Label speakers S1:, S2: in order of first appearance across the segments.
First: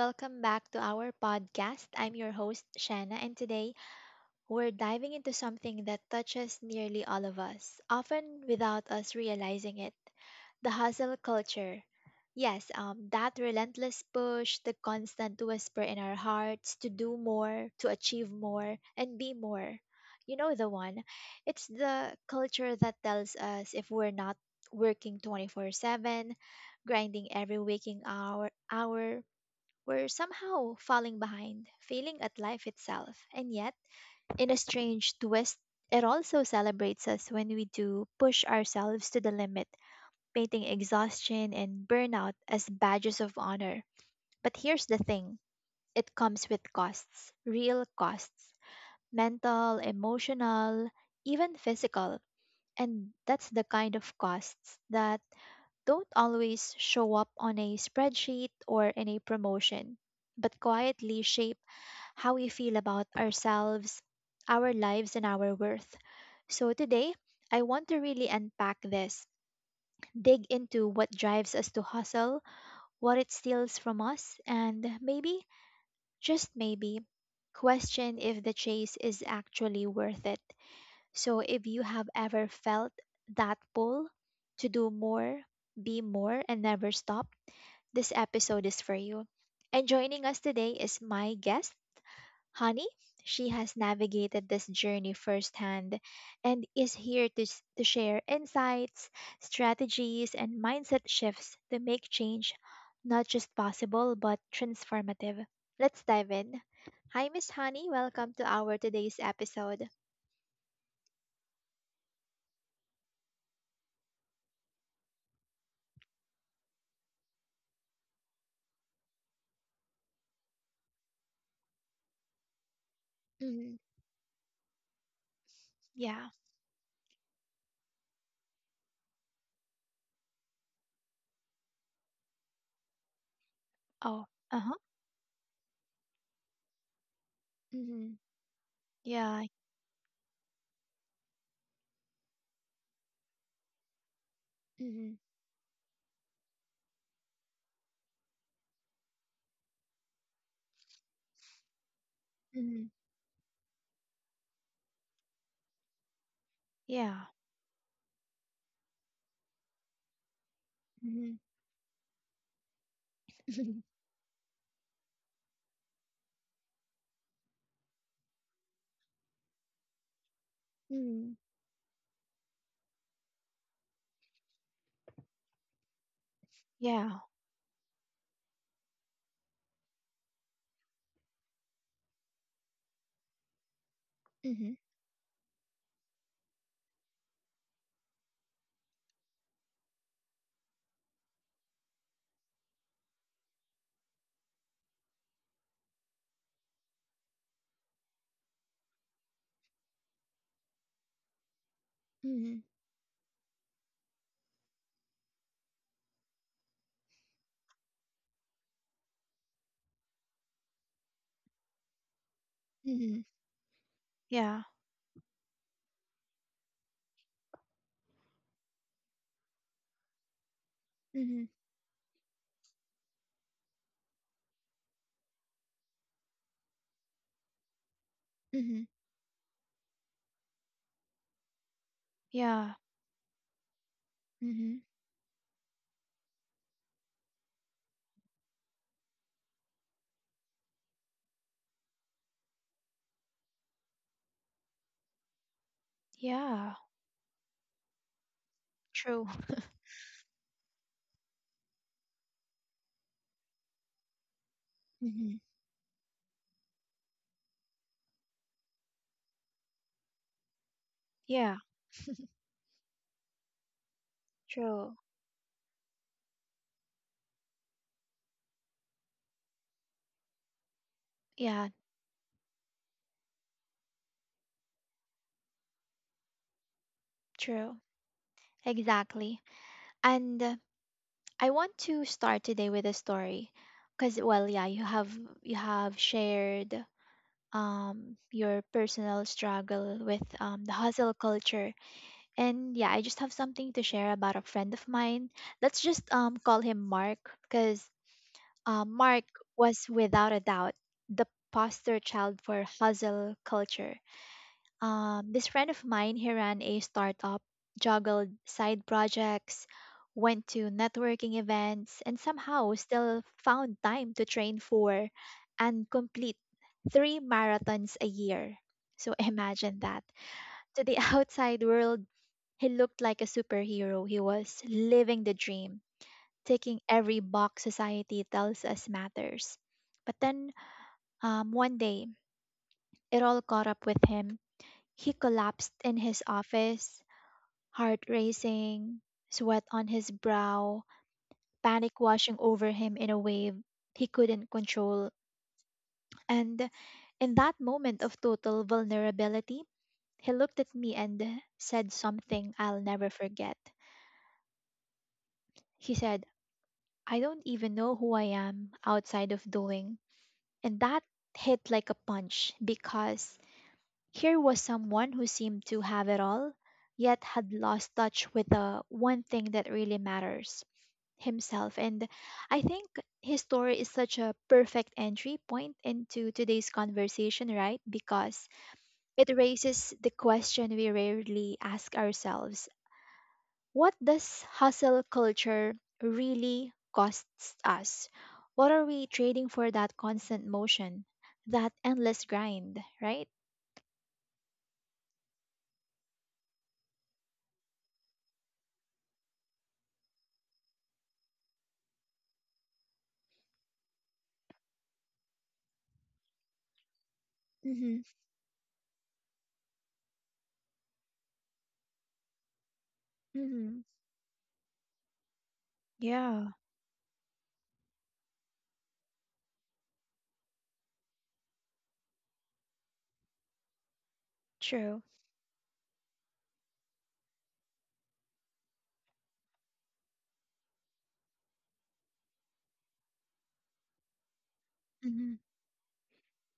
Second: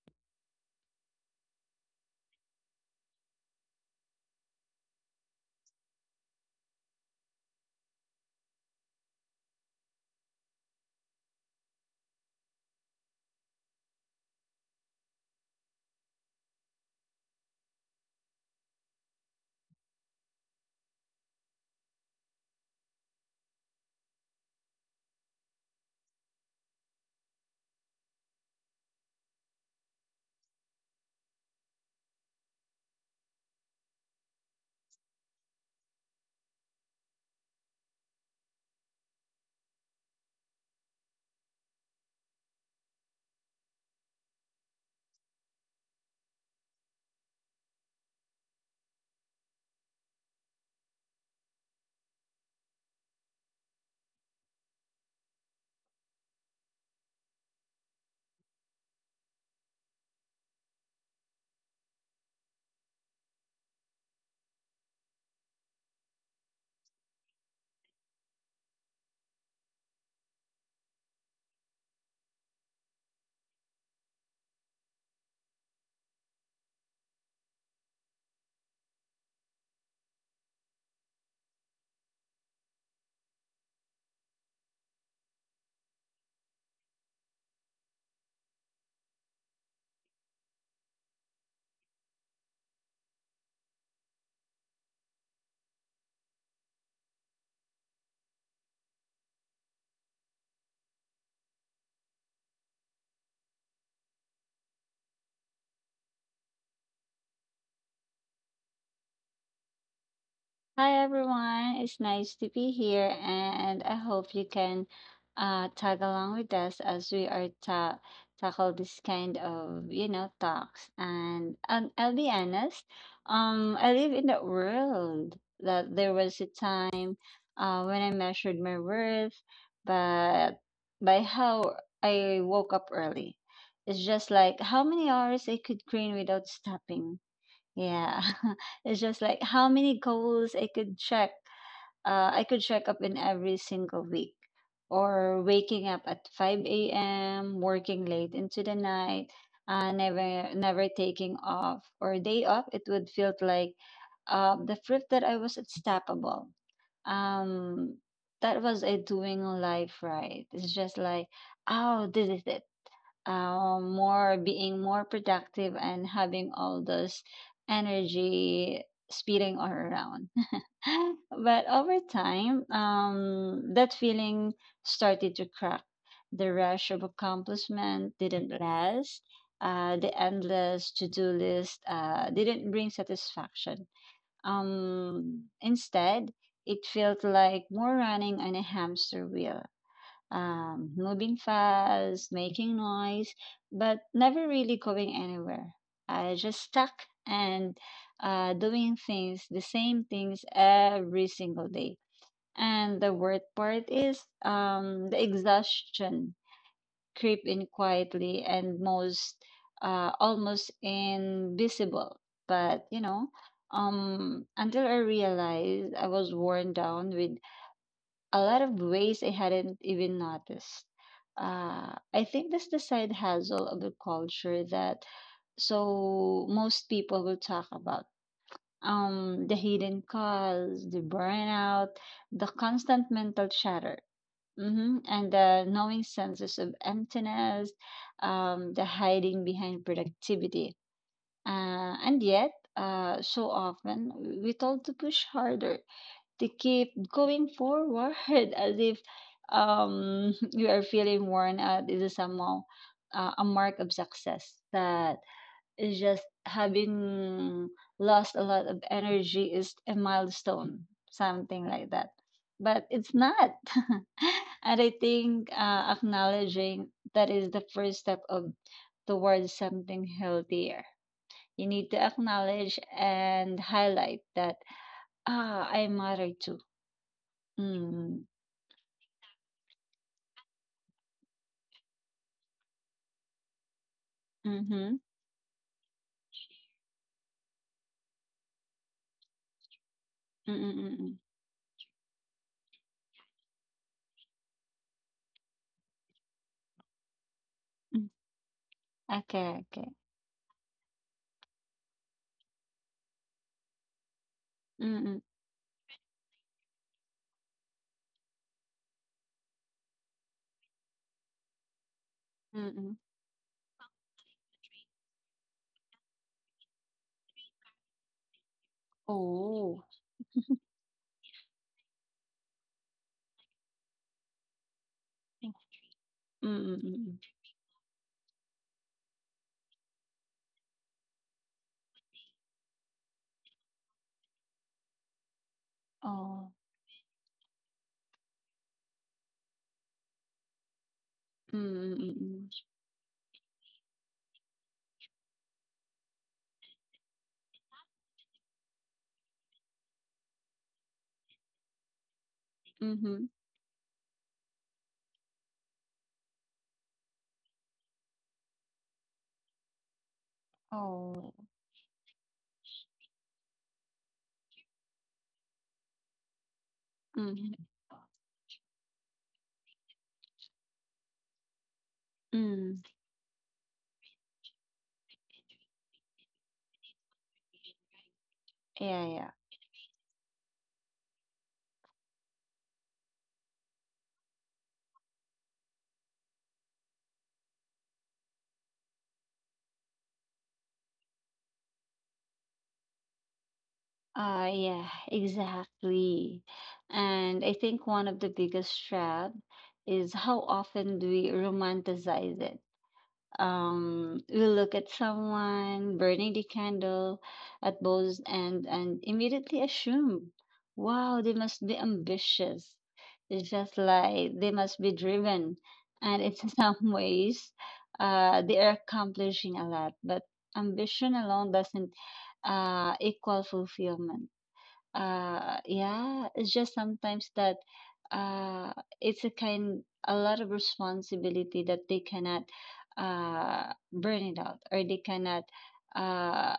S1: welcome back to our podcast. I'm your host, Shanna, and today we're diving into something that touches nearly all of us, often without us realizing it, the hustle culture. Yes, that relentless push, the constant whisper in our hearts to do more, to achieve more, and be more. You know the one. It's the culture that tells us if we're not working 24/7, grinding every waking hour, we're somehow falling behind, failing at life itself. And yet, in a strange twist, it also celebrates us when we do push ourselves to the limit, painting exhaustion and burnout as badges of honor. But here's the thing, it comes with costs, real costs, mental, emotional, even physical. And that's the kind of costs that don't always show up on a spreadsheet or in a promotion, but quietly shape how we feel about ourselves, our lives, and our worth. So today, I want to really unpack this, dig into what drives us to hustle, what it steals from us, and maybe, just maybe, question if the chase is actually worth it. So if you have ever felt that pull to do more, be more, and never stop, this episode is for you. And joining us today is my guest, Honey. She has navigated this journey firsthand and is here to, to share insights, strategies, and mindset shifts to make change not just possible but transformative. Let's dive in. Hi, Miss Honey. Welcome to our today's episode.
S2: Hi everyone, it's nice to be here, and I hope you can tag along with us as we are ta tackle this kind of talks. And I'll be honest.
S1: Mhm.
S2: I live in the world that there
S1: Yeah.
S2: was a time when I measured my worth, but by how I woke up early. It's
S1: Oh.
S2: just like
S1: Uh huh.
S2: how many hours I could clean without stopping.
S1: Mm.
S2: Yeah. It's just like
S1: Yeah.
S2: how many goals I could check. I could check up in every single week.
S1: Mm-hmm.
S2: Or waking up at 5 a.m., working late into the night, never taking off or day off. It
S1: Mm-hmm.
S2: would feel like the proof that I was unstoppable.
S1: Yeah.
S2: Um, that was a doing life right. It's just like,
S1: Mm-hmm.
S2: oh, this is it. Um, more being more productive and having all those energy speeding all around.
S1: Mm-hmm.
S2: But over time, that feeling started to crack. The rush of
S1: Yeah.
S2: accomplishment didn't last. The endless to-do list didn't bring satisfaction.
S1: Mm-hmm.
S2: Instead, it felt like more running on a hamster wheel, moving fast, making noise, but never really going anywhere. I just stuck and doing things, the same things every single day.
S1: Mhm.
S2: And the worst part is, the exhaustion creep in quietly and most almost invisible. But you
S1: Mhm.
S2: know,
S1: Yeah.
S2: until I realized I was worn down with a lot of ways I hadn't even noticed.
S1: Mhm.
S2: I think that's the side hustle of the culture that so most people will talk about.
S1: Mhm.
S2: The hidden cause, the burnout, the
S1: Yeah.
S2: constant mental chatter,
S1: Mhm.
S2: and the knowing senses of emptiness, the hiding behind productivity. Uh, and yet, so often we told to push harder, to
S1: Yeah.
S2: keep going forward, as if,
S1: True.
S2: you are feeling worn out, this is somehow a mark of success, that
S1: Mhm.
S2: is just having lost a lot of energy is a milestone,
S1: Yeah.
S2: something like that. But it's not. and I
S1: True.
S2: think Acknowledging that is the first step of towards something healthier. You
S1: Yeah.
S2: need to acknowledge and highlight that, ah, I matter too.
S1: True.
S2: Mm.
S1: Exactly. And I want to start today with a story, because well, yeah,
S2: Mhm.
S1: you have shared your personal struggle with
S2: Mm,
S1: the hustle
S2: mm,
S1: culture, and yeah, I just have something to share about a friend of mine. Let's just call him Mark. Because
S2: mm.
S1: Mark
S2: Okey, okey.
S1: was without a doubt the poster child for hustle culture.
S2: Mm, mm.
S1: This friend of mine, he ran a startup, juggled side projects, went to networking events, and
S2: Mm,
S1: somehow
S2: mm.
S1: still found time to train for and complete three marathons a year. So
S2: Oh.
S1: imagine that. To the outside world, he looked like a superhero. He was living the
S2: Thank-.
S1: dream,
S2: Mm, mm.
S1: ticking
S2: Mm, mm.
S1: every box society tells us matters. But then, one day, it all caught up with him. He collapsed in his
S2: Oh.
S1: office, heart racing, sweat on his brow,
S2: Mm, mm.
S1: panic
S2: Mm,
S1: washing
S2: mm.
S1: over him in a wave he couldn't control. And in that moment of total vulnerability, he looked at me and said something I'll never
S2: Mhm.
S1: forget. He said, "I don't even know who I am outside of doing." And that
S2: Oh.
S1: hit like a punch, because here was someone who seemed to have it all, yet had
S2: Mhm.
S1: lost touch with the one thing that really matters: himself. And I
S2: Mm.
S1: think his story is such a perfect entry point into today's conversation, right? Because
S2: Yeah, yeah.
S1: it raises the question we rarely ask ourselves: what does hustle culture really costs us? What are we trading for that constant motion, that endless grind, right?
S2: Yeah, exactly. And I think one of the biggest trap is how often do we romanticize it. We look at someone burning the candle at
S1: Mm-hmm.
S2: both ends and immediately assume, wow, they must be ambitious. It's just
S1: Mm-hmm.
S2: like they must be driven. And it's
S1: Yeah,
S2: in some ways, they are accomplishing a lot, but ambition alone doesn't equal fulfillment.
S1: true.
S2: Yeah, it's just sometimes that uh, it's a kind a lot of responsibility that they cannot burn it out, or they
S1: Mm-hmm.
S2: cannot uh,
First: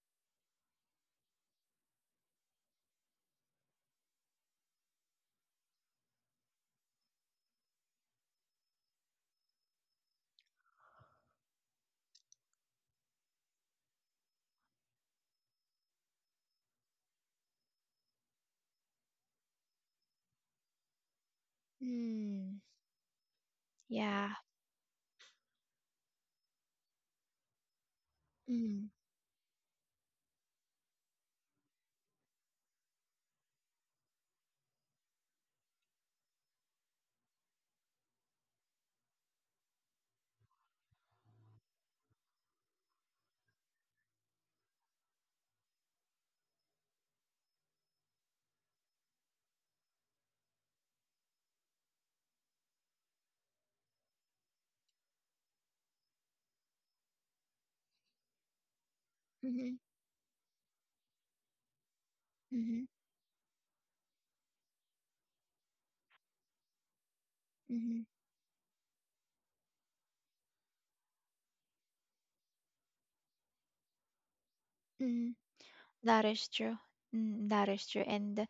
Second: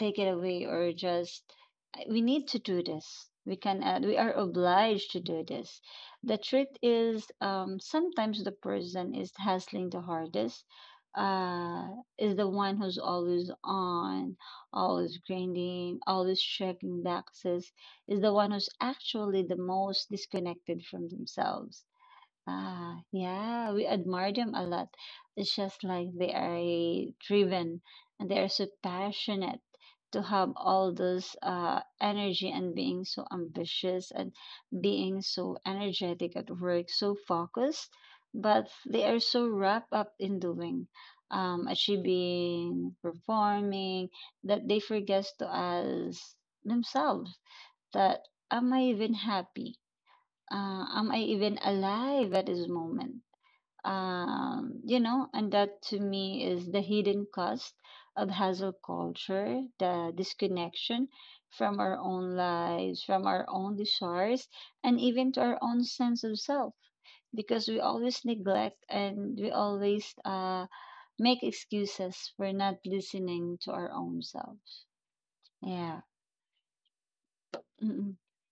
S2: take it away, or just we need to do this. We can, we are obliged to do this. The truth is, sometimes the person is hustling the hardest, uh, is the one who's always on, always grinding, always checking boxes, is the one who's actually the most disconnected from themselves.
S1: Mm,
S2: Ah, yeah, we
S1: yeah.
S2: admire them a lot. It's just like they are driven and they are so
S1: Mm,
S2: passionate to have all those energy and being so ambitious and being so energetic at work, so focused, but they are so wrapped up in doing, achieving, performing, that they forget to ask themselves that, am I even happy? Am I even alive at this moment? And that to me is the hidden cost of hustle culture,
S1: mm-hmm.
S2: the disconnection from our own
S1: Mm-hmm.
S2: lives, from our own desires, and even to our own sense of self. Because we
S1: Mm-hmm.
S2: always neglect, and we always make excuses for not listening to our own selves.
S1: Mm-hmm.
S2: Yeah.
S1: That is true. Mm, that is true.
S2: Mm-mm.
S1: And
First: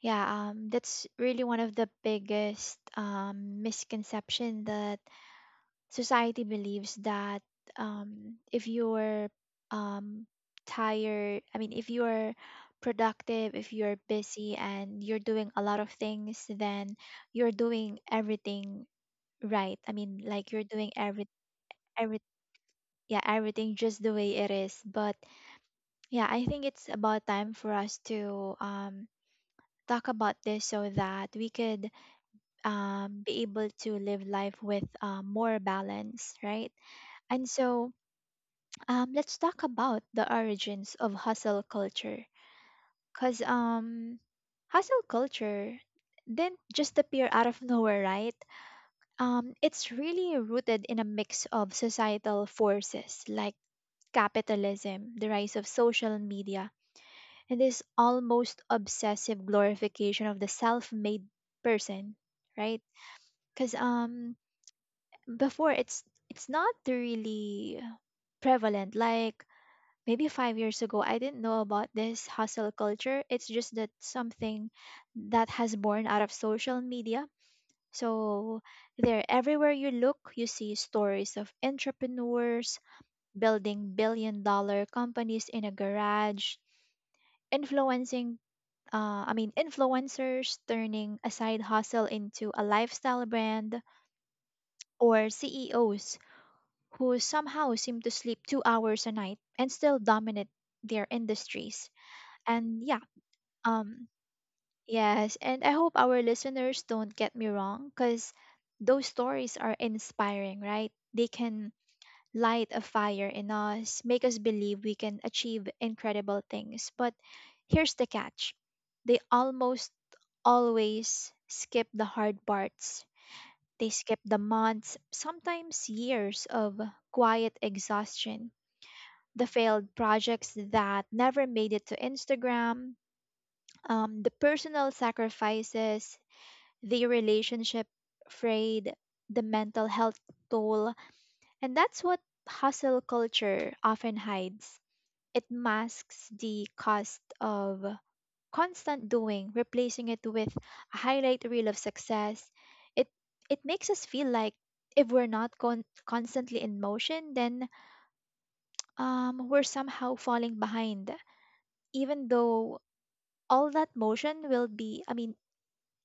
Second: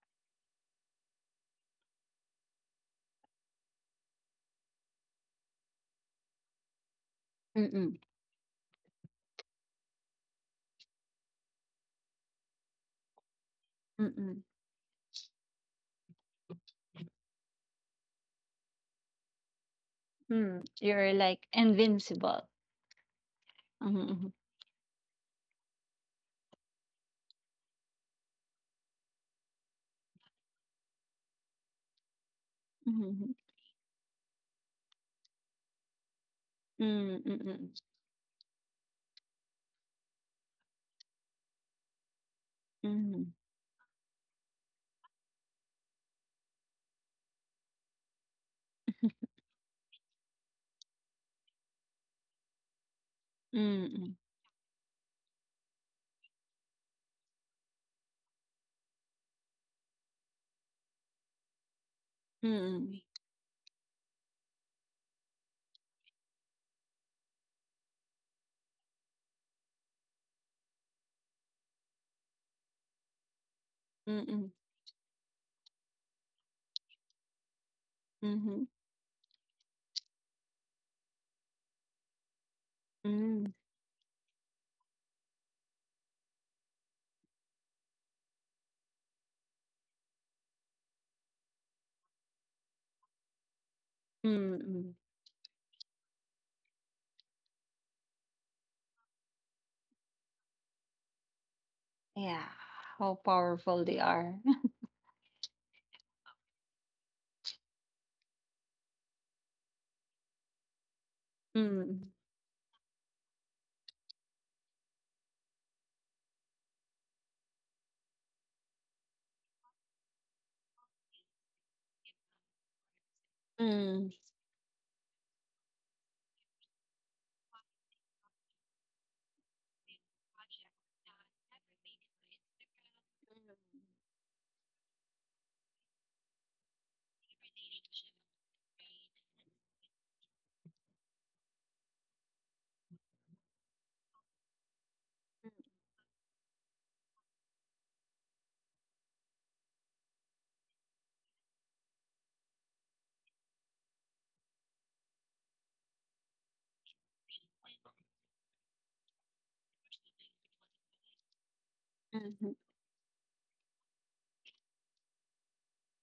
S1: yeah, that's really one of the biggest misconception that society believes that,
S2: Mm-mm.
S1: if you're um, tired, I mean, if you're productive, if you're
S2: Mm-mm.
S1: busy and you're doing a lot of things, then you're doing everything right. I mean, like
S2: Hmm.
S1: you're doing
S2: You're like
S1: every,
S2: invincible.
S1: yeah, everything just the way it is. But yeah, I think it's about time for us to talk about this so that we could
S2: Mhm.
S1: be able to live life with more balance, right?
S2: Mm,
S1: And
S2: mm,
S1: so, let's talk about the origins of hustle culture.
S2: mm,
S1: Cause hustle culture didn't just appear out of nowhere, right? It's really rooted in a mix of societal forces like
S2: mm,
S1: capitalism, the rise of social media, and this almost obsessive glorification of the self-made person,
S2: mm,
S1: right?
S2: mm,
S1: Cause before it's not really prevalent like maybe 5 years ago. I didn't know about this hustle culture. It's just that
S2: mm, mm.
S1: something that has born out of social media. So
S2: Mhm.
S1: there, everywhere you look, you see stories of entrepreneurs
S2: Mm,
S1: building billion dollar companies in a garage, influencing I mean, influencers turning a side hustle into a lifestyle brand,
S2: mm. Mm.
S1: or CEOs who somehow seem to sleep 2 hours a night and still dominate their industries.
S2: Yeah,
S1: And yeah,
S2: how powerful they
S1: Um,
S2: are.
S1: yes, and I hope our listeners don't get me wrong, because those stories are inspiring, right? They can
S2: Mm,
S1: light a fire in us, make us believe we can achieve incredible things. But here's the catch: they almost always skip the hard parts.
S2: mm,
S1: They
S2: mm.
S1: skip the months, sometimes years of quiet exhaustion, the failed projects that never made it to Instagram, the personal sacrifices, the relationship frayed, the mental health toll, and that's what hustle culture often hides. It masks the cost of constant doing, replacing it with a highlight reel of success. It it makes us feel like if we're not constantly in motion, then we're somehow falling behind, even
S2: Mhm.
S1: though all that motion will be, I mean,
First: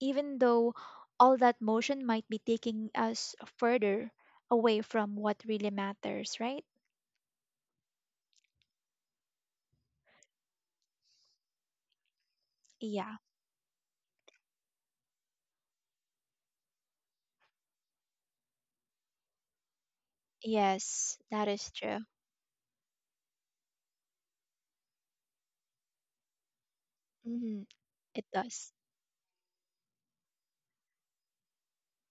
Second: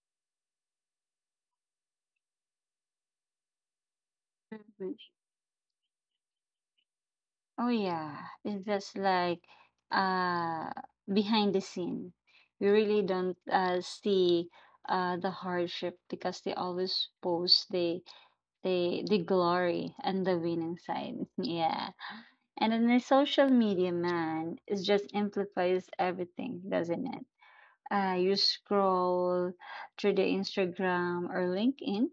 S1: even though all that motion might be taking us further away
S2: Mhm.
S1: from what really matters, right?
S2: Oh yeah, it's just like, uh behind the scene, we really
S1: Yeah.
S2: don't see the hardship, because they always post the glory and the winning
S1: Yes,
S2: side.
S1: that is
S2: Yeah.
S1: true.
S2: And then the social media, man, it just amplifies everything, doesn't it?
S1: Hmm. It
S2: You
S1: does.
S2: scroll through the Instagram or LinkedIn,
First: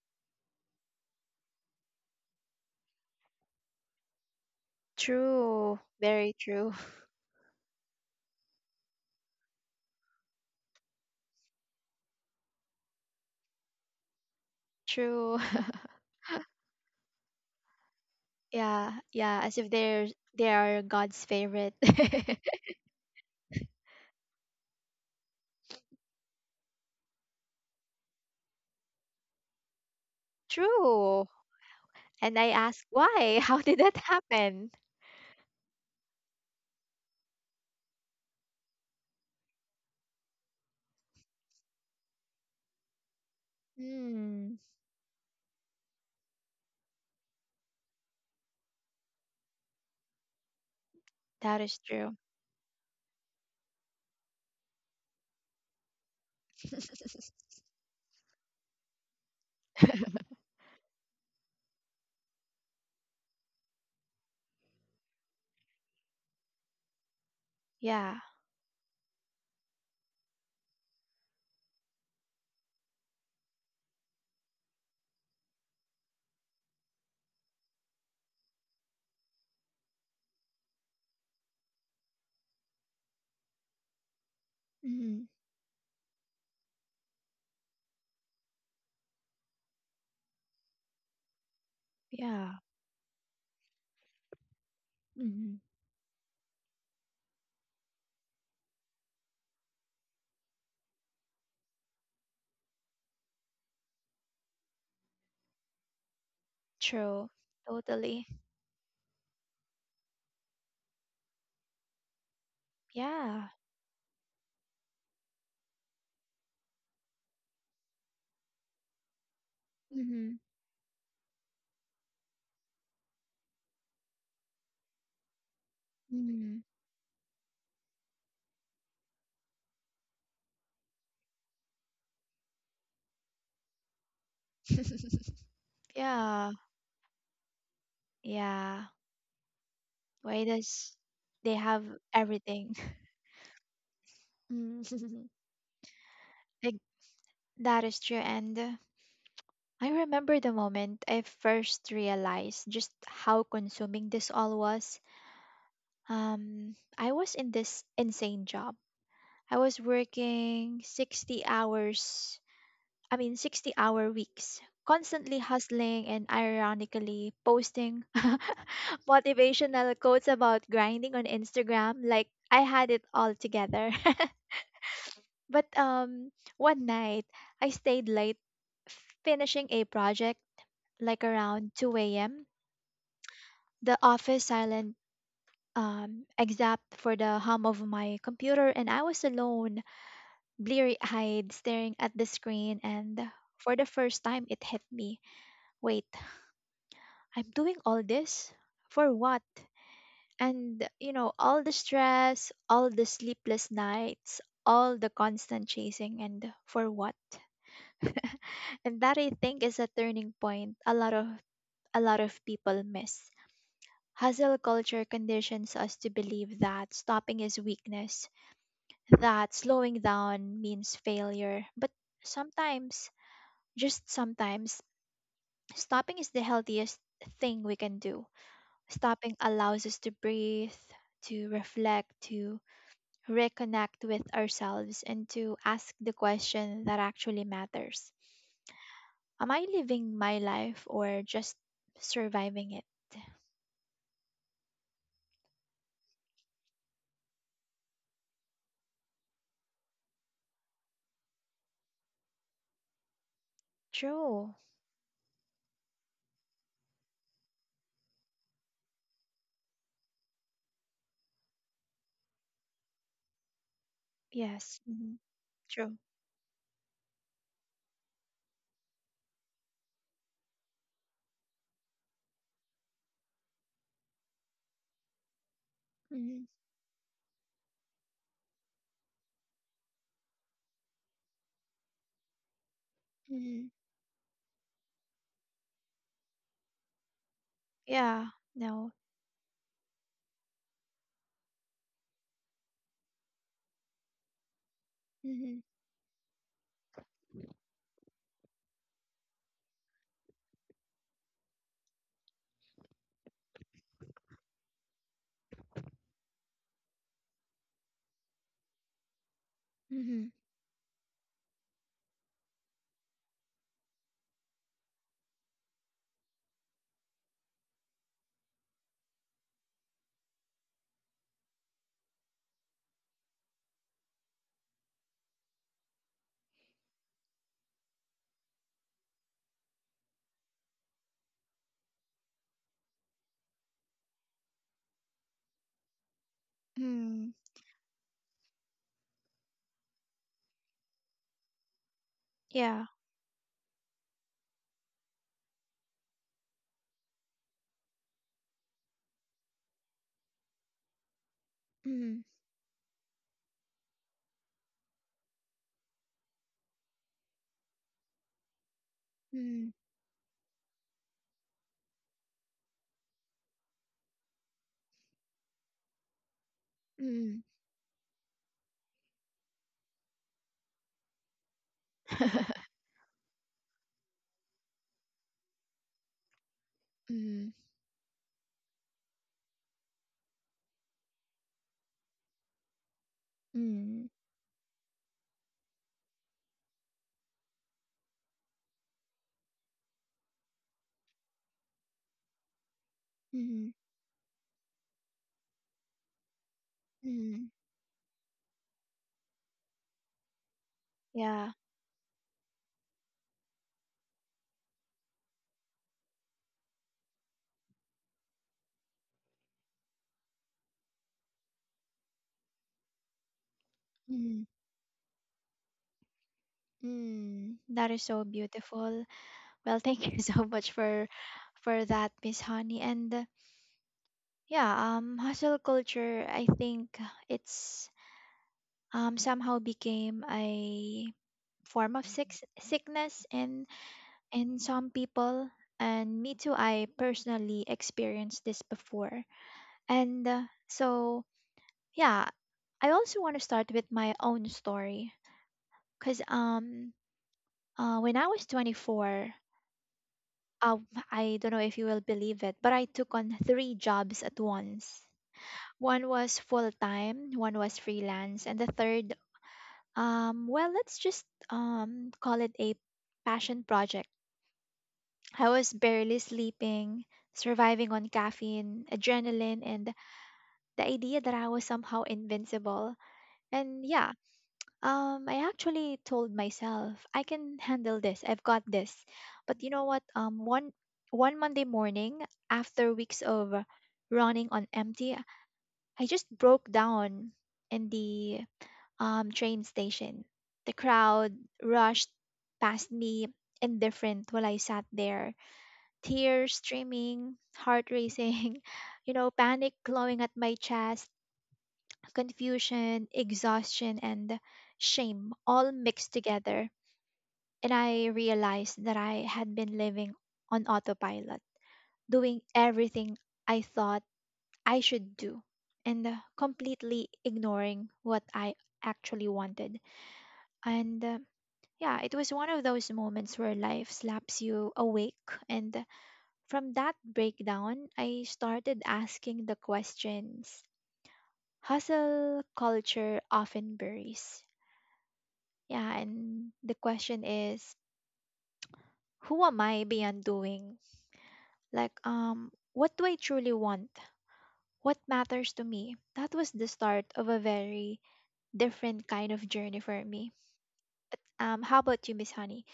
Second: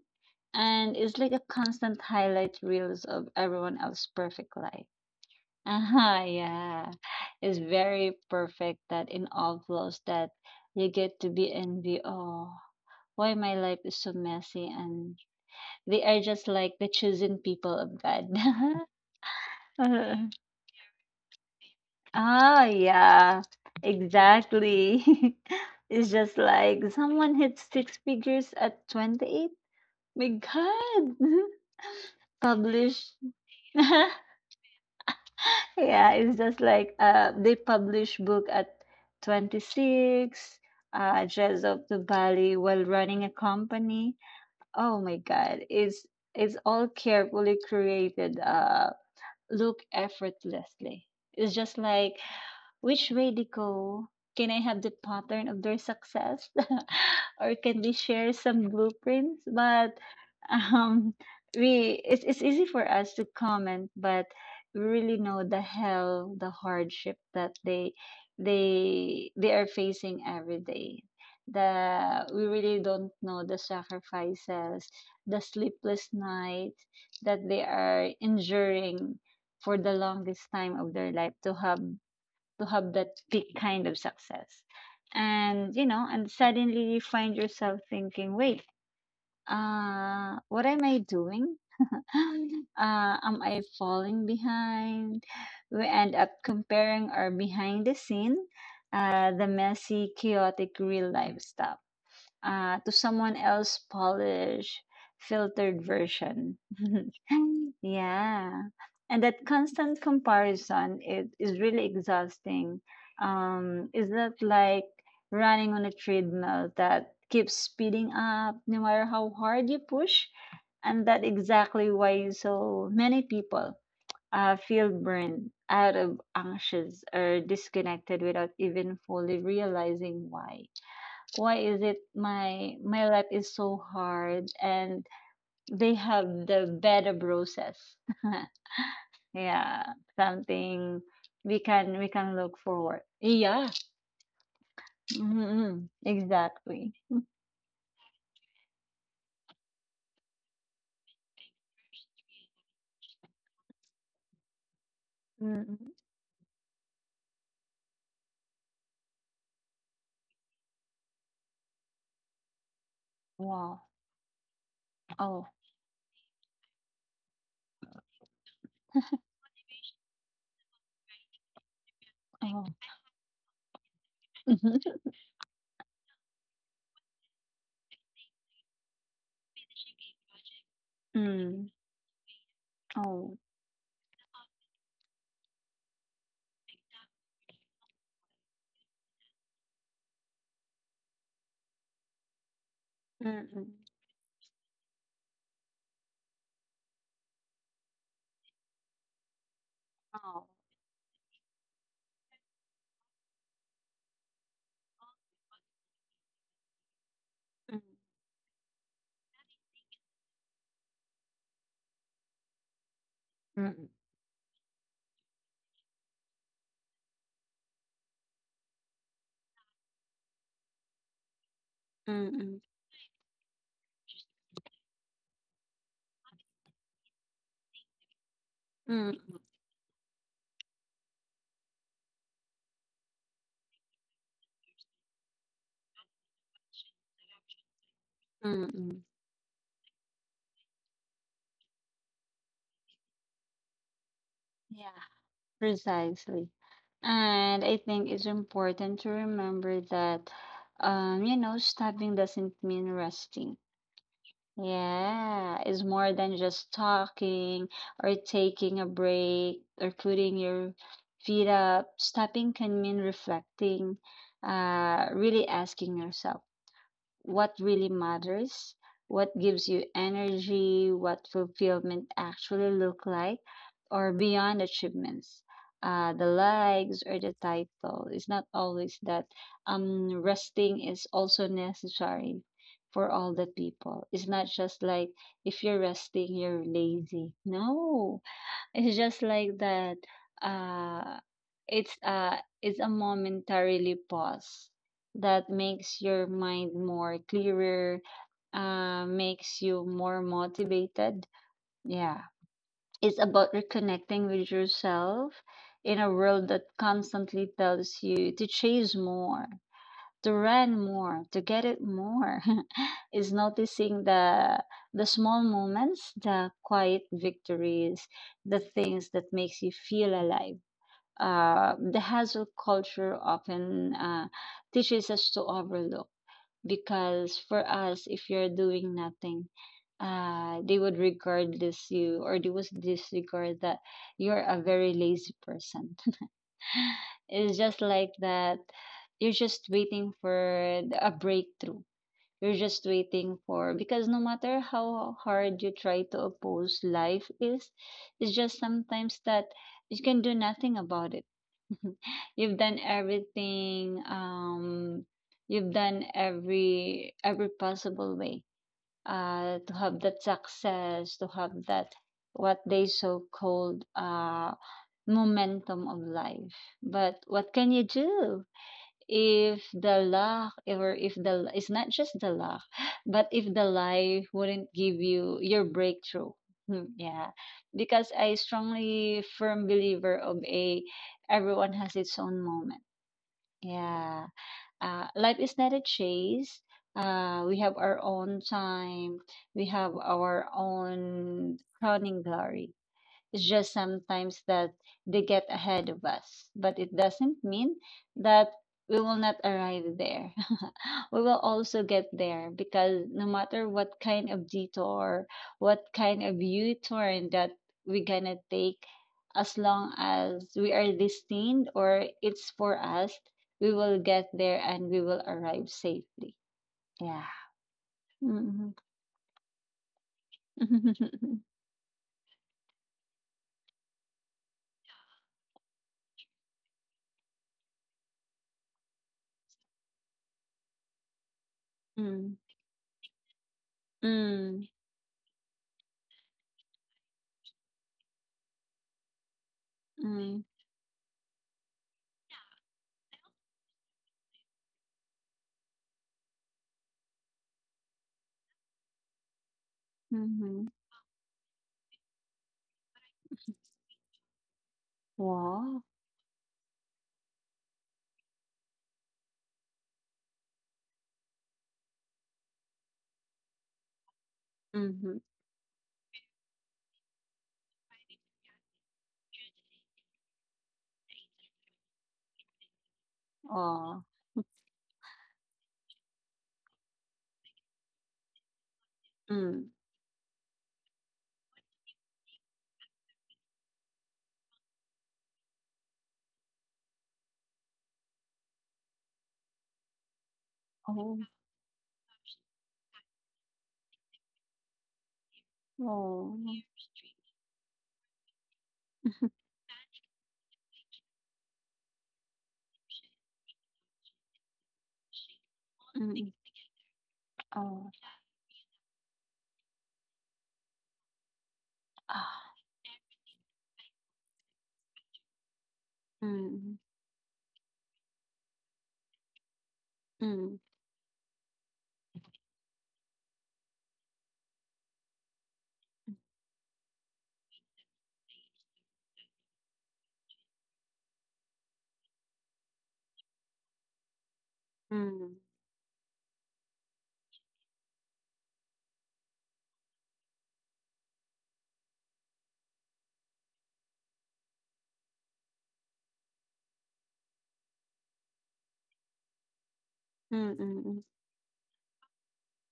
S2: and it's like a constant highlight reels of everyone else's perfect life.
S1: True,
S2: Uh-huh,
S1: very true.
S2: yeah. It's very perfect that in all flows that you get to be envy. Oh, why my life is so messy, and
S1: True.
S2: they are just like the chosen people of God.
S1: Yeah, yeah, as if they're they are God's favorite.
S2: Ah, yeah, exactly. It's just like someone hit six figures at 28. My God.
S1: True. And I ask
S2: Publish.
S1: why? How did that happen?
S2: Yeah, it's just like, they publish book at 26, dress up to Bali while running a company.
S1: Hmm.
S2: Oh my God, it's all carefully created. Look effortlessly. It's
S1: That is
S2: just
S1: true.
S2: like, which way they go? Can I have the pattern of their success? Or can they share some blueprints? But um, we it's easy for us to comment, but we really know the hell, the hardship that they
S1: Yeah,
S2: they they are facing every day. The We really don't know the sacrifices, the sleepless night that they are enduring for the longest time of their life to have that big kind of success.
S1: hmm,
S2: And you know, and suddenly you find yourself thinking, wait, what am I doing?
S1: yeah,
S2: Am I falling behind?
S1: hmm,
S2: We end up comparing our behind the scene, the messy chaotic real life stuff, to someone else polished, filtered version.
S1: true. Totally.
S2: Yeah. And that constant comparison, it is really exhausting.
S1: Yeah.
S2: Is that like running on a treadmill that keeps speeding up no matter how hard you push?
S1: Mm-hmm.
S2: And that exactly why so many people feel burned out of
S1: Mm-hmm.
S2: anxious or disconnected without even fully realizing why. Why is it my life is so hard, and they have
S1: Yeah,
S2: the bed of roses?
S1: yeah.
S2: Yeah,
S1: Why does
S2: something
S1: they
S2: we
S1: have
S2: can, we can look
S1: everything?
S2: forward. Yeah.
S1: Mm.
S2: Mm-hmm.
S1: Like
S2: Exactly.
S1: that is true. And I remember the moment I first realized just how consuming this all was.
S2: Mm.
S1: I was in this insane job. I was working 60 hours I mean, 60
S2: Wow.
S1: hour weeks, constantly
S2: Oh.
S1: hustling and ironically posting motivational quotes about grinding on Instagram like I
S2: Oh.
S1: had it all together. But one night, I stayed late finishing a project like
S2: Mhm. Mm.
S1: around 2 a.m.
S2: Oh.
S1: The office silent, except for the hum of my computer, and I was alone, bleary eyed, staring at the screen. And for the
S2: Mm-mm.
S1: first time, it hit me: wait, I'm doing all this for what?
S2: Oh.
S1: And, you know, all the stress, all the sleepless nights, all the constant chasing, and for what? And that, I think, is a turning point a lot of people miss.
S2: Mm-mm.
S1: Hustle culture conditions us to believe that stopping is weakness, that slowing down means failure. But
S2: Mm-mm.
S1: sometimes, just sometimes, stopping is the healthiest thing we can do. Stopping
S2: Mm-mm.
S1: allows us to breathe, to reflect, to reconnect with ourselves, and to ask the question that actually matters:
S2: Mm-mm.
S1: am I living my life or just surviving it?
S2: Yeah. Precisely. And I think it's important to remember that, stopping doesn't mean resting.
S1: True.
S2: Yeah, it's more than just talking or taking a break or putting your feet up. Stopping can mean reflecting,
S1: Yes. Hmm.
S2: really
S1: True.
S2: asking yourself, what really matters, what gives you energy, what fulfillment actually look like, or beyond achievements. The
S1: Hmm.
S2: likes or the title. It's not always that, resting is also necessary for all the
S1: Hmm.
S2: people. It's not just like if you're resting, you're lazy. No,
S1: Yeah. No.
S2: it's just like that. Uh, it's uh, it's a momentarily pause that
S1: Hmm.
S2: makes your mind more clearer, makes you more motivated. Yeah, it's about reconnecting with yourself in a world that constantly tells you to chase more,
S1: Hmm.
S2: to run more, to get it more. Is noticing the small moments, the quiet victories, the things that makes you feel alive. The hustle culture often teaches us to overlook, because for us, if you're doing nothing, they would regard this you, or they would disregard that you're a very lazy person.
S1: Mm.
S2: It's just like that. You're just waiting for the- A breakthrough. You're
S1: Yeah.
S2: just waiting for. Because no matter how hard you try to oppose life is, it's just sometimes that you can do nothing about it.
S1: Hmm.
S2: You've done everything. You've done every possible way
S1: Hmm.
S2: to have that success, to have that what they so called, momentum of life. But
S1: Hmm.
S2: what can you do if the luck, or if the, it's not just the luck, but if the life wouldn't give you your breakthrough? Hmm. Yeah,
S1: Mm,
S2: because I strongly firm believer of a, everyone has its own moment.
S1: mm,
S2: Yeah. Life is not a chase. We have our own time. We have our own crowning glory. It's just
S1: mm,
S2: sometimes that they get ahead of us, but it doesn't
S1: mm.
S2: mean that we will not arrive there. We will
S1: Yeah.
S2: also get there, because no matter what kind of detour, what kind of U turn that we're gonna take, as long as we are destined or it's for us, we will get
S1: Mm,
S2: there and we will arrive safely. Yeah.
S1: mm. That is so
S2: Mm-hmm.
S1: beautiful. Well, thank you so much for that, Miss Honey. And yeah, hustle culture, I think, it's somehow became a form of sickness in
S2: Mm-hmm.
S1: some people. And me too. I personally experienced this before. And so yeah, I also want to start with my own story. Cause when I was 24,
S2: Mm-hmm.
S1: uh, I don't know if you will believe it, but I took on three jobs at once.
S2: Wow.
S1: One was full time, one was freelance, and the third, well, let's just call it a passion project.
S2: Hmm.
S1: I was barely sleeping, surviving on caffeine, adrenaline, and the idea that I was somehow invincible.
S2: Ờ,
S1: And yeah, I actually told myself, I can handle this, I've got this. But
S2: ừm,
S1: you know what? One Monday morning, after weeks of running on empty, I just broke down in the, train station. The
S2: ồ,
S1: crowd rushed past me, indifferent while I sat there,
S2: ồ,
S1: tears streaming, heart racing, you know, panic glowing at my chest, confusion, exhaustion, and shame all mixed
S2: ừm,
S1: together.
S2: ờ,
S1: And I realized that I had been living on autopilot,
S2: à,
S1: doing everything I thought I should do, and
S2: ừm,
S1: completely ignoring what I actually wanted.
S2: ừm,
S1: And yeah, it was one of those moments where life slaps you awake. And from that breakdown, I started asking the questions hustle culture often buries.
S2: ừm,
S1: Yeah, and the question is, who am I beyond doing? Like, what do I truly want? What matters to me? That was the start of a very different kind of journey for me.
S2: ừm, ừm, ừm.
S1: How about you, Miss Honey?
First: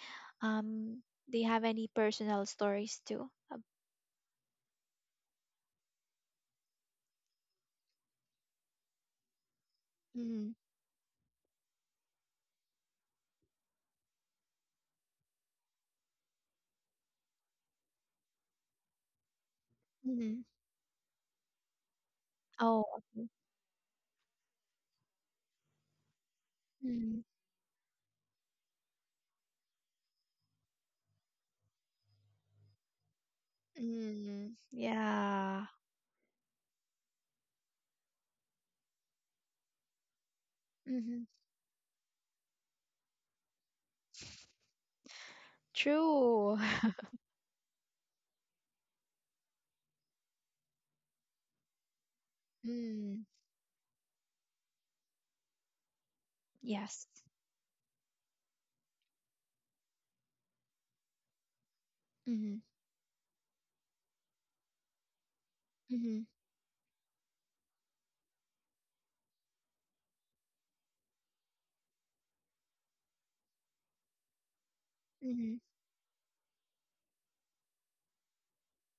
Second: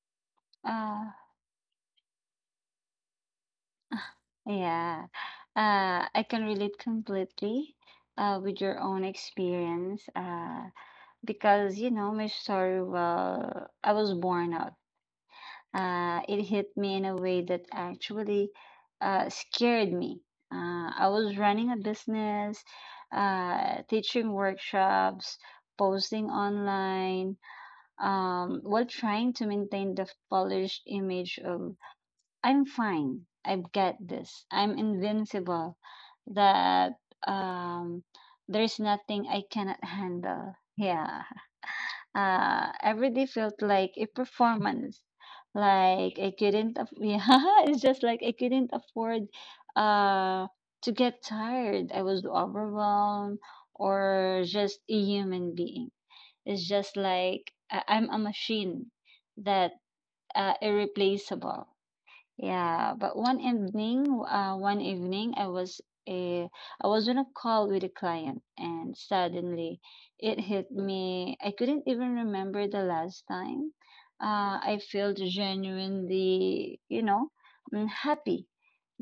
S1: Um,
S2: Ah,
S1: do you have any personal stories too?
S2: yeah, I can relate completely, with your own experience.
S1: Um.
S2: Because, you know, my story, well, I was born out. It hit me in a way that actually scared me.
S1: Mhm.
S2: I was running a business,
S1: Oh, okay.
S2: teaching workshops, posting
S1: Mm.
S2: online, while trying to maintain the polished image of, I'm fine, I've got this,
S1: Mm.
S2: I'm
S1: Yeah.
S2: invincible, that, um, there's nothing I cannot handle. Yeah.
S1: Mm-hmm.
S2: Every day felt like a performance. Like I
S1: True.
S2: couldn't, aff- yeah, it's just like I couldn't afford uh to get tired. I was
S1: Mm.
S2: overwhelmed or just a human being. It's just
S1: Yes.
S2: like I'm a machine that irreplaceable.
S1: Mm-hmm.
S2: Yeah, but one evening, I was
S1: Mm-hmm.
S2: a, I was on a call with a client, and suddenly, it hit me. I couldn't even remember the last time. I felt
S1: Mm-hmm.
S2: genuinely, mm, happy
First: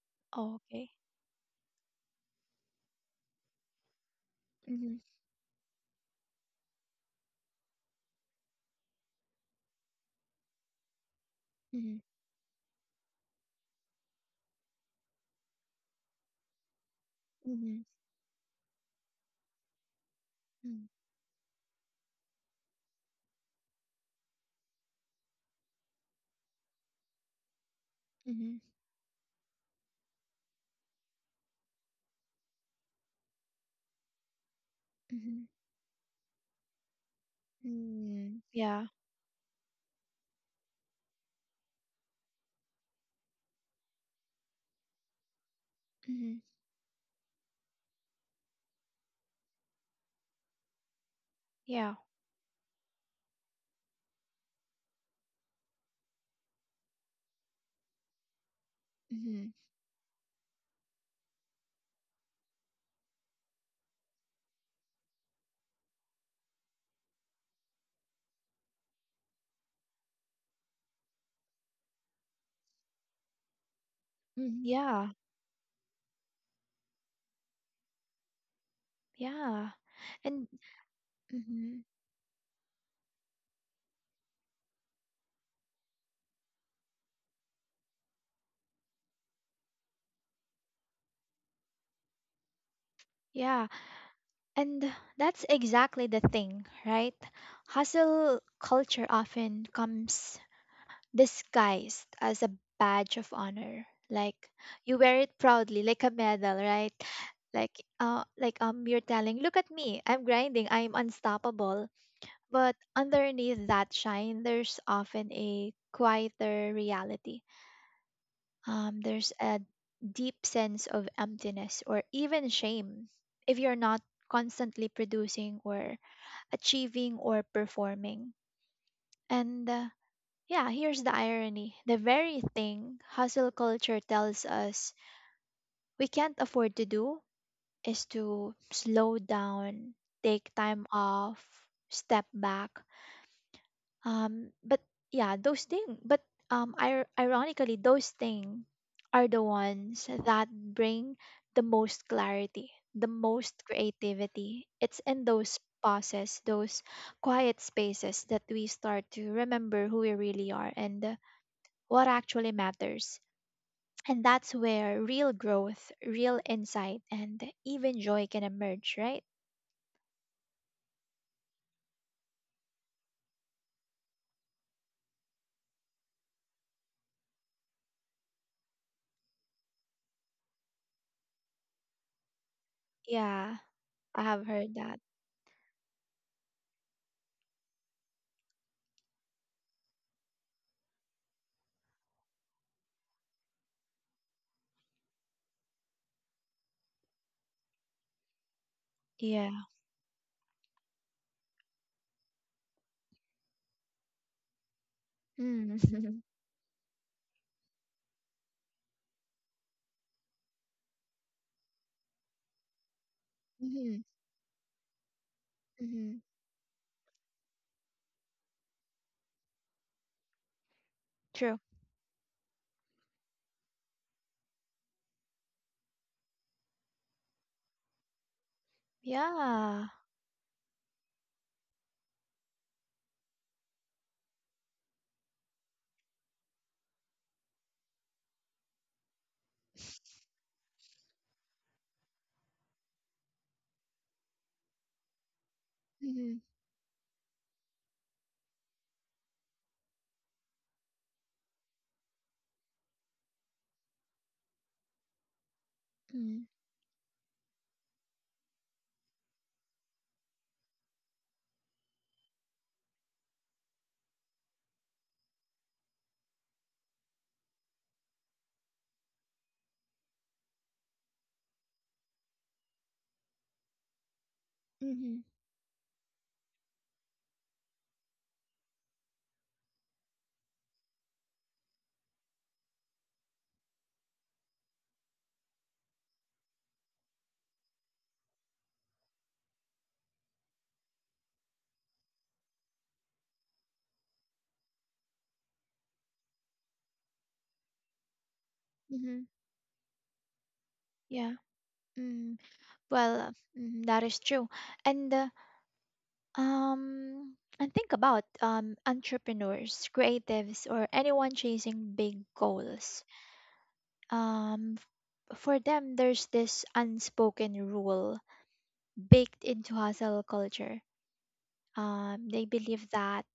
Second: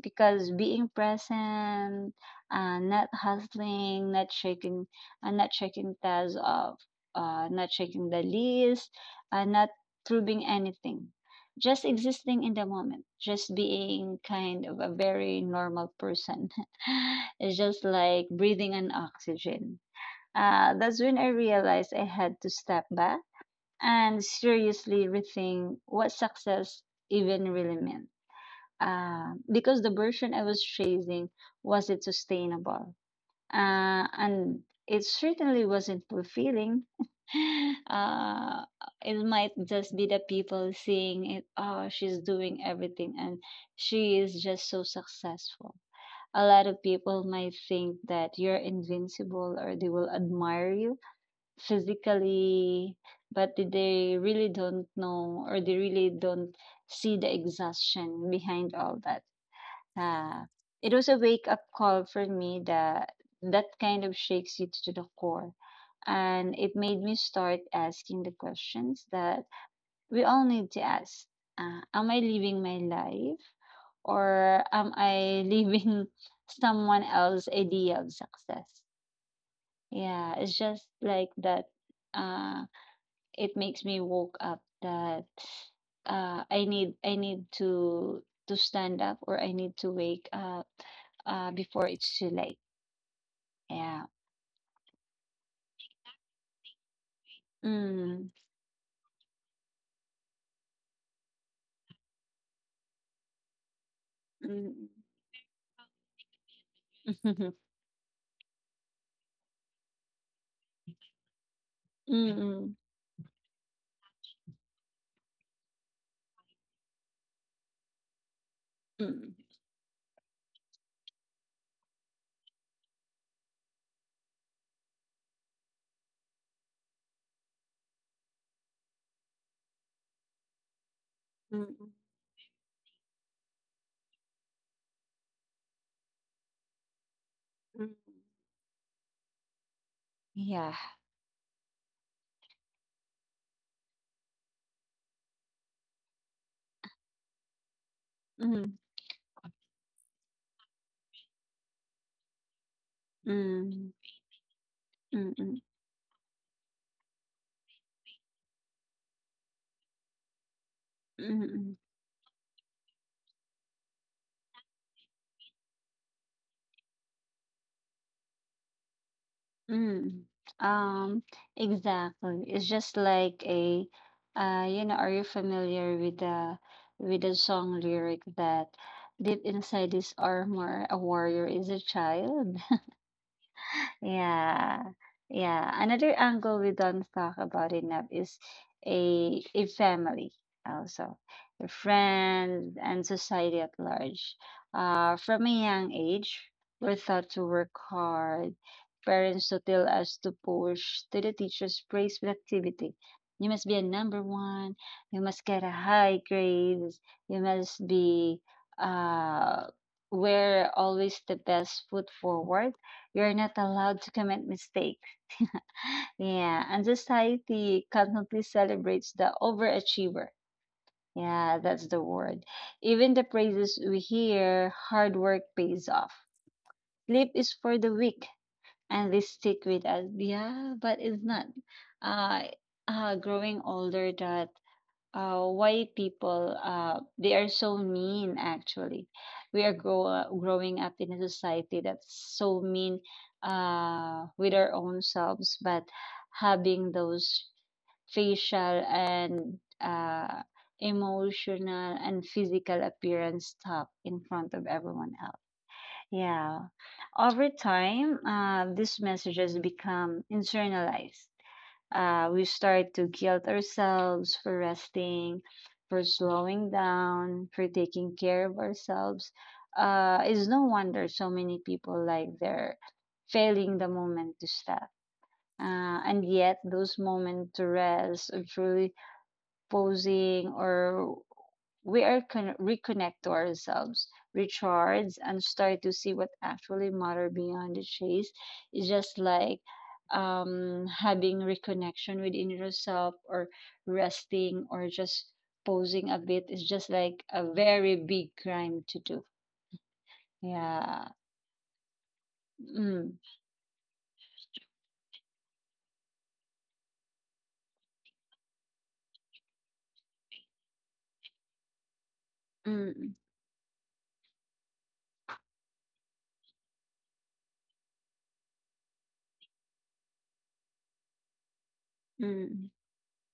S2: because
S1: Oh,
S2: being
S1: okay.
S2: present, not hustling, not checking,
S1: Mm-hmm.
S2: not checking tasks off, not checking the list, not proving anything, just
S1: Mm-hmm.
S2: existing in the moment, just being kind of a very normal person. It's
S1: Mm-hmm.
S2: just like breathing in oxygen. That's when I realized I had to step back and seriously rethink what success even really meant.
S1: Mm-hmm.
S2: Because the version I was chasing wasn't sustainable and it
S1: Mm-hmm.
S2: certainly wasn't fulfilling.
S1: Mm-hmm.
S2: uh,
S1: Yeah.
S2: it might just be the people seeing it. Oh, she's doing everything, and she is just so successful.
S1: Mm-hmm.
S2: A lot of people might think that you're invincible, or they will admire you
S1: Yeah.
S2: physically, but they really don't know, or they really don't see the exhaustion behind all that.
S1: Mm-hmm.
S2: Ah, it was a wake up call for me, that that kind of shakes you to the core. And it made me start asking the questions that we all need to ask. Am I living my life,
S1: Mm-hmm.
S2: or am
S1: Yeah.
S2: I living someone else's idea of success?
S1: Yeah.
S2: Yeah,
S1: And
S2: it's just like that.
S1: mm-hmm.
S2: Uh, it makes me woke up that I need to stand up, or I need to wake up before it's too late.
S1: Yeah.
S2: Yeah.
S1: And that's exactly the thing, right?
S2: Mm.
S1: Hustle culture often comes disguised as a badge of honor. Like
S2: Mm.
S1: you wear it proudly, like a medal, right?
S2: Mm.
S1: Like you're telling, look at me, I'm grinding, I'm unstoppable. But
S2: Mm.
S1: underneath that shine there's often a quieter reality. There's
S2: Mm.
S1: a deep sense of emptiness or even shame if you're not constantly producing or achieving or performing. And yeah, here's the irony.
S2: Mm.
S1: The very thing hustle culture tells us we can't afford to do
S2: Mm.
S1: is to slow down, take
S2: Yeah.
S1: time off, step back. But yeah, those things, but ironically, those things
S2: Mm.
S1: are the ones that bring the most clarity, the most
S2: Mm.
S1: creativity. It's in
S2: Mm.
S1: those
S2: Mm.
S1: pauses, those quiet spaces that we start to remember who we really are and
S2: Mm.
S1: what actually matters. And that's where real growth, real insight, and even joy can emerge, right?
S2: Mm. Um, exactly. It's just like you know, are you familiar with the song lyric that deep inside this armor, a warrior is a child?
S1: Yeah, I have heard
S2: Yeah.
S1: that.
S2: Yeah. Another angle we don't talk about enough is a family also. Your friends and society at large. From a young age, we're taught to work hard.
S1: Yeah.
S2: Parents to tell us to push, to the teachers praise productivity. You must be a number one, you must get a
S1: Mm-hmm.
S2: high grades, you must be uh wear always the best foot forward, you're not allowed to commit mistakes.
S1: Mm-hmm.
S2: Yeah, and society constantly celebrates the overachiever.
S1: True.
S2: Yeah, that's the word. Even the praises we hear, hard work pays off. Sleep is for the weak, and they stick
S1: Yeah.
S2: with us. Yeah, but it's not. Uh, growing older, that why people they are so mean, actually we are growing up in a society that's so mean with our own selves, but
S1: Mm-hmm.
S2: having those facial and emotional and physical appearance top in front of everyone else,
S1: Mm-hmm.
S2: yeah, over time these messages become internalized, we start to guilt ourselves for resting, for slowing down, for taking care of ourselves. It's no wonder so many people like they're failing the moment to stop.
S1: Mm-hmm.
S2: And yet, those moments to rest, or truly posing, or we are reconnect to ourselves, recharge, and start to see what actually matter beyond the chase. It's just like having reconnection within yourself, or resting, or just posing a bit. It's just like a very big crime to do. Yeah.
S1: Yeah. Mm.
S2: Mm,
S1: Well, mm, that is true. And uh, um, and think about entrepreneurs, creatives, or anyone chasing big goals.
S2: mm,
S1: Um, for them there's this unspoken rule baked into hustle culture, they
S2: mm.
S1: believe that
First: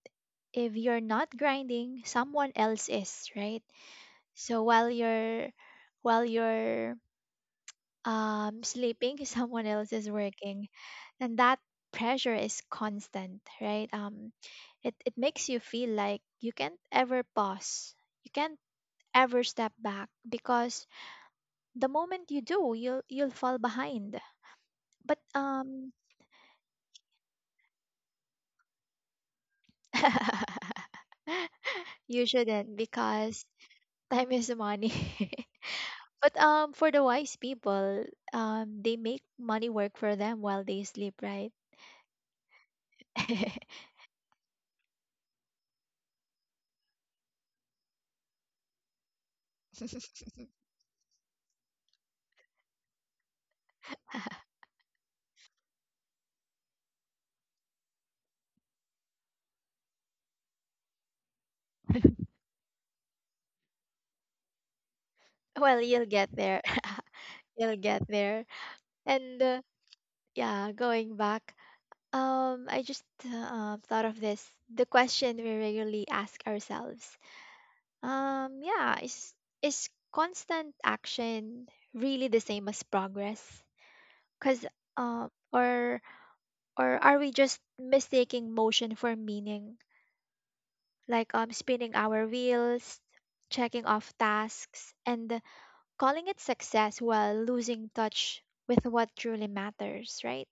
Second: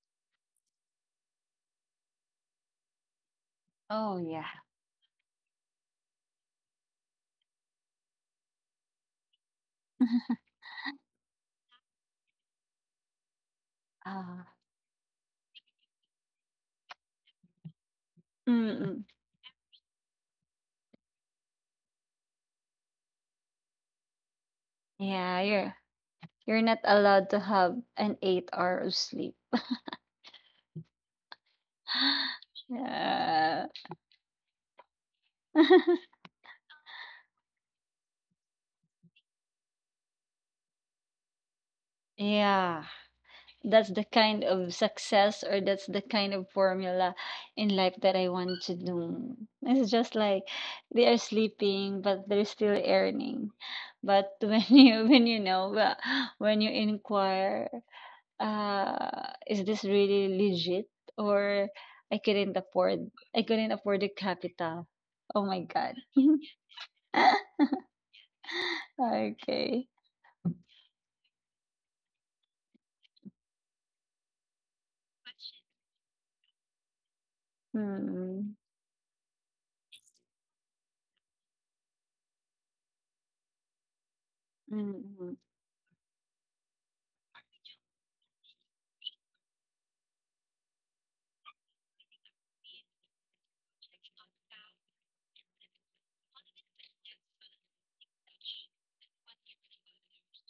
S1: if you're not grinding someone else is, right?
S2: Oh yeah.
S1: So while you're sleeping someone else is working, and that pressure is constant, right? um,
S2: Ah.
S1: it, it makes you feel like you can't ever pause, you
S2: Mm,
S1: can't
S2: mm.
S1: ever step back, because the moment you do you'll fall behind. But
S2: Yeah. You're not allowed to have an 8-hour of sleep.
S1: You shouldn't, because
S2: yeah.
S1: time is money. But for the wise people, they make money work for them while they sleep, right?
S2: Yeah, that's the kind of success, or that's the kind of formula in life that I want to do. It's just like they are sleeping, but they're still earning. But when you know when you inquire, is this really legit, or I couldn't afford I couldn't afford the capital. Oh my
S1: Well,
S2: God.
S1: you'll get there. You'll get there. And
S2: Okay.
S1: yeah, going back, I just thought of this. The question we regularly ask ourselves.
S2: Hmm.
S1: Yeah, is constant action really the same as progress? Cuz
S2: Mm,
S1: um
S2: mm.
S1: or or are we just mistaking motion for meaning, like spinning our wheels, checking off tasks, and calling it success while losing touch with what truly matters, right?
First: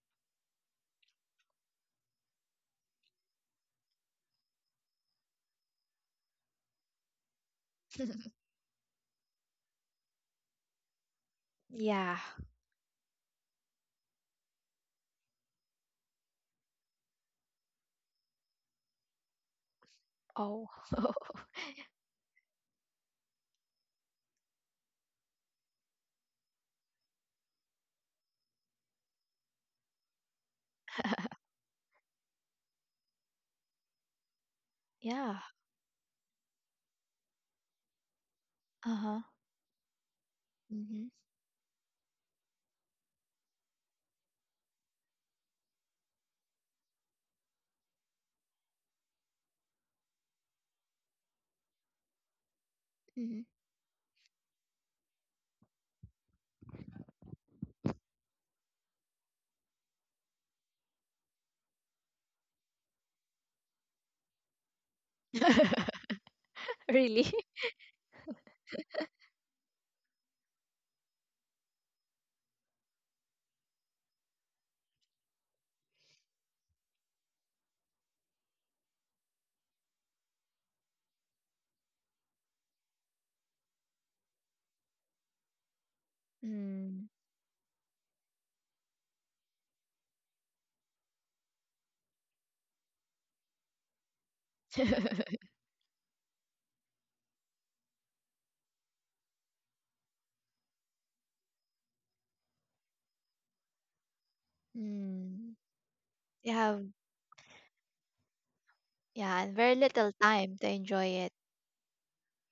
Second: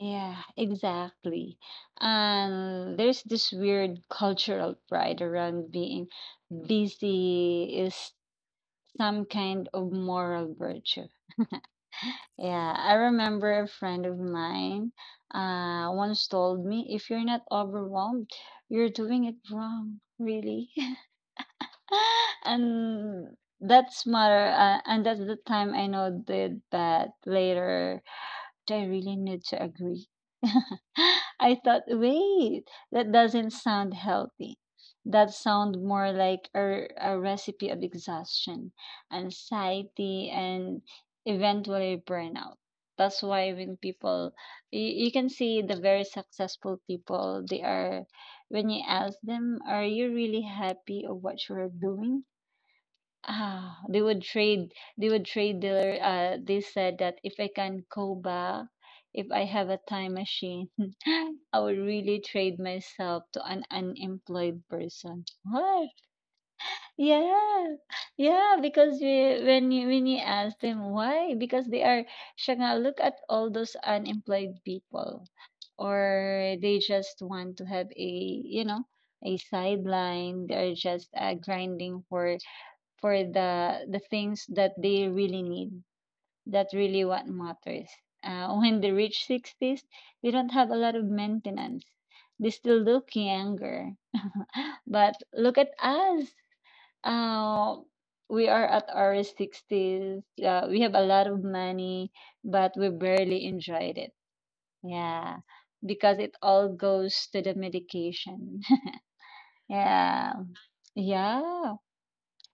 S2: Yeah, exactly. And there's this weird cultural pride around being busy is some kind of moral virtue.
S1: Yeah.
S2: Yeah, I remember a friend of mine once told me if you're not overwhelmed, you're doing it wrong,
S1: Oh.
S2: really. And that's matter and that's the time I know did that later, do I really need to agree? I thought, wait, that doesn't sound healthy. That
S1: Yeah.
S2: sounds more like a recipe of exhaustion,
S1: Uh huh.
S2: anxiety, and
S1: Mm-hmm.
S2: eventually burnout. That's why when people, you can see the very successful people, they are, when you ask them, are you really happy of what you're doing?
S1: Mm-hmm.
S2: Ah, they would trade their. They said that if I can go back, if I have a time machine, I would really trade myself to an unemployed person. What?
S1: Really?
S2: Yeah, yeah. Because we, when you ask them why, because they are. Siya nga, look at all those unemployed people, or they just want to have a you know a sideline. They are just grinding for the things that they really need. That's really
S1: Mm,
S2: what matters. When they reach 60s, they don't have a lot of maintenance. They still look younger. But look at us. Uh, we are at our 60s. We have a lot of money, but we barely enjoyed it. Yeah,
S1: mm.
S2: because it
S1: You
S2: all
S1: have,
S2: goes to the medication.
S1: yeah, and very little
S2: Yeah.
S1: time to enjoy it.
S2: Yeah.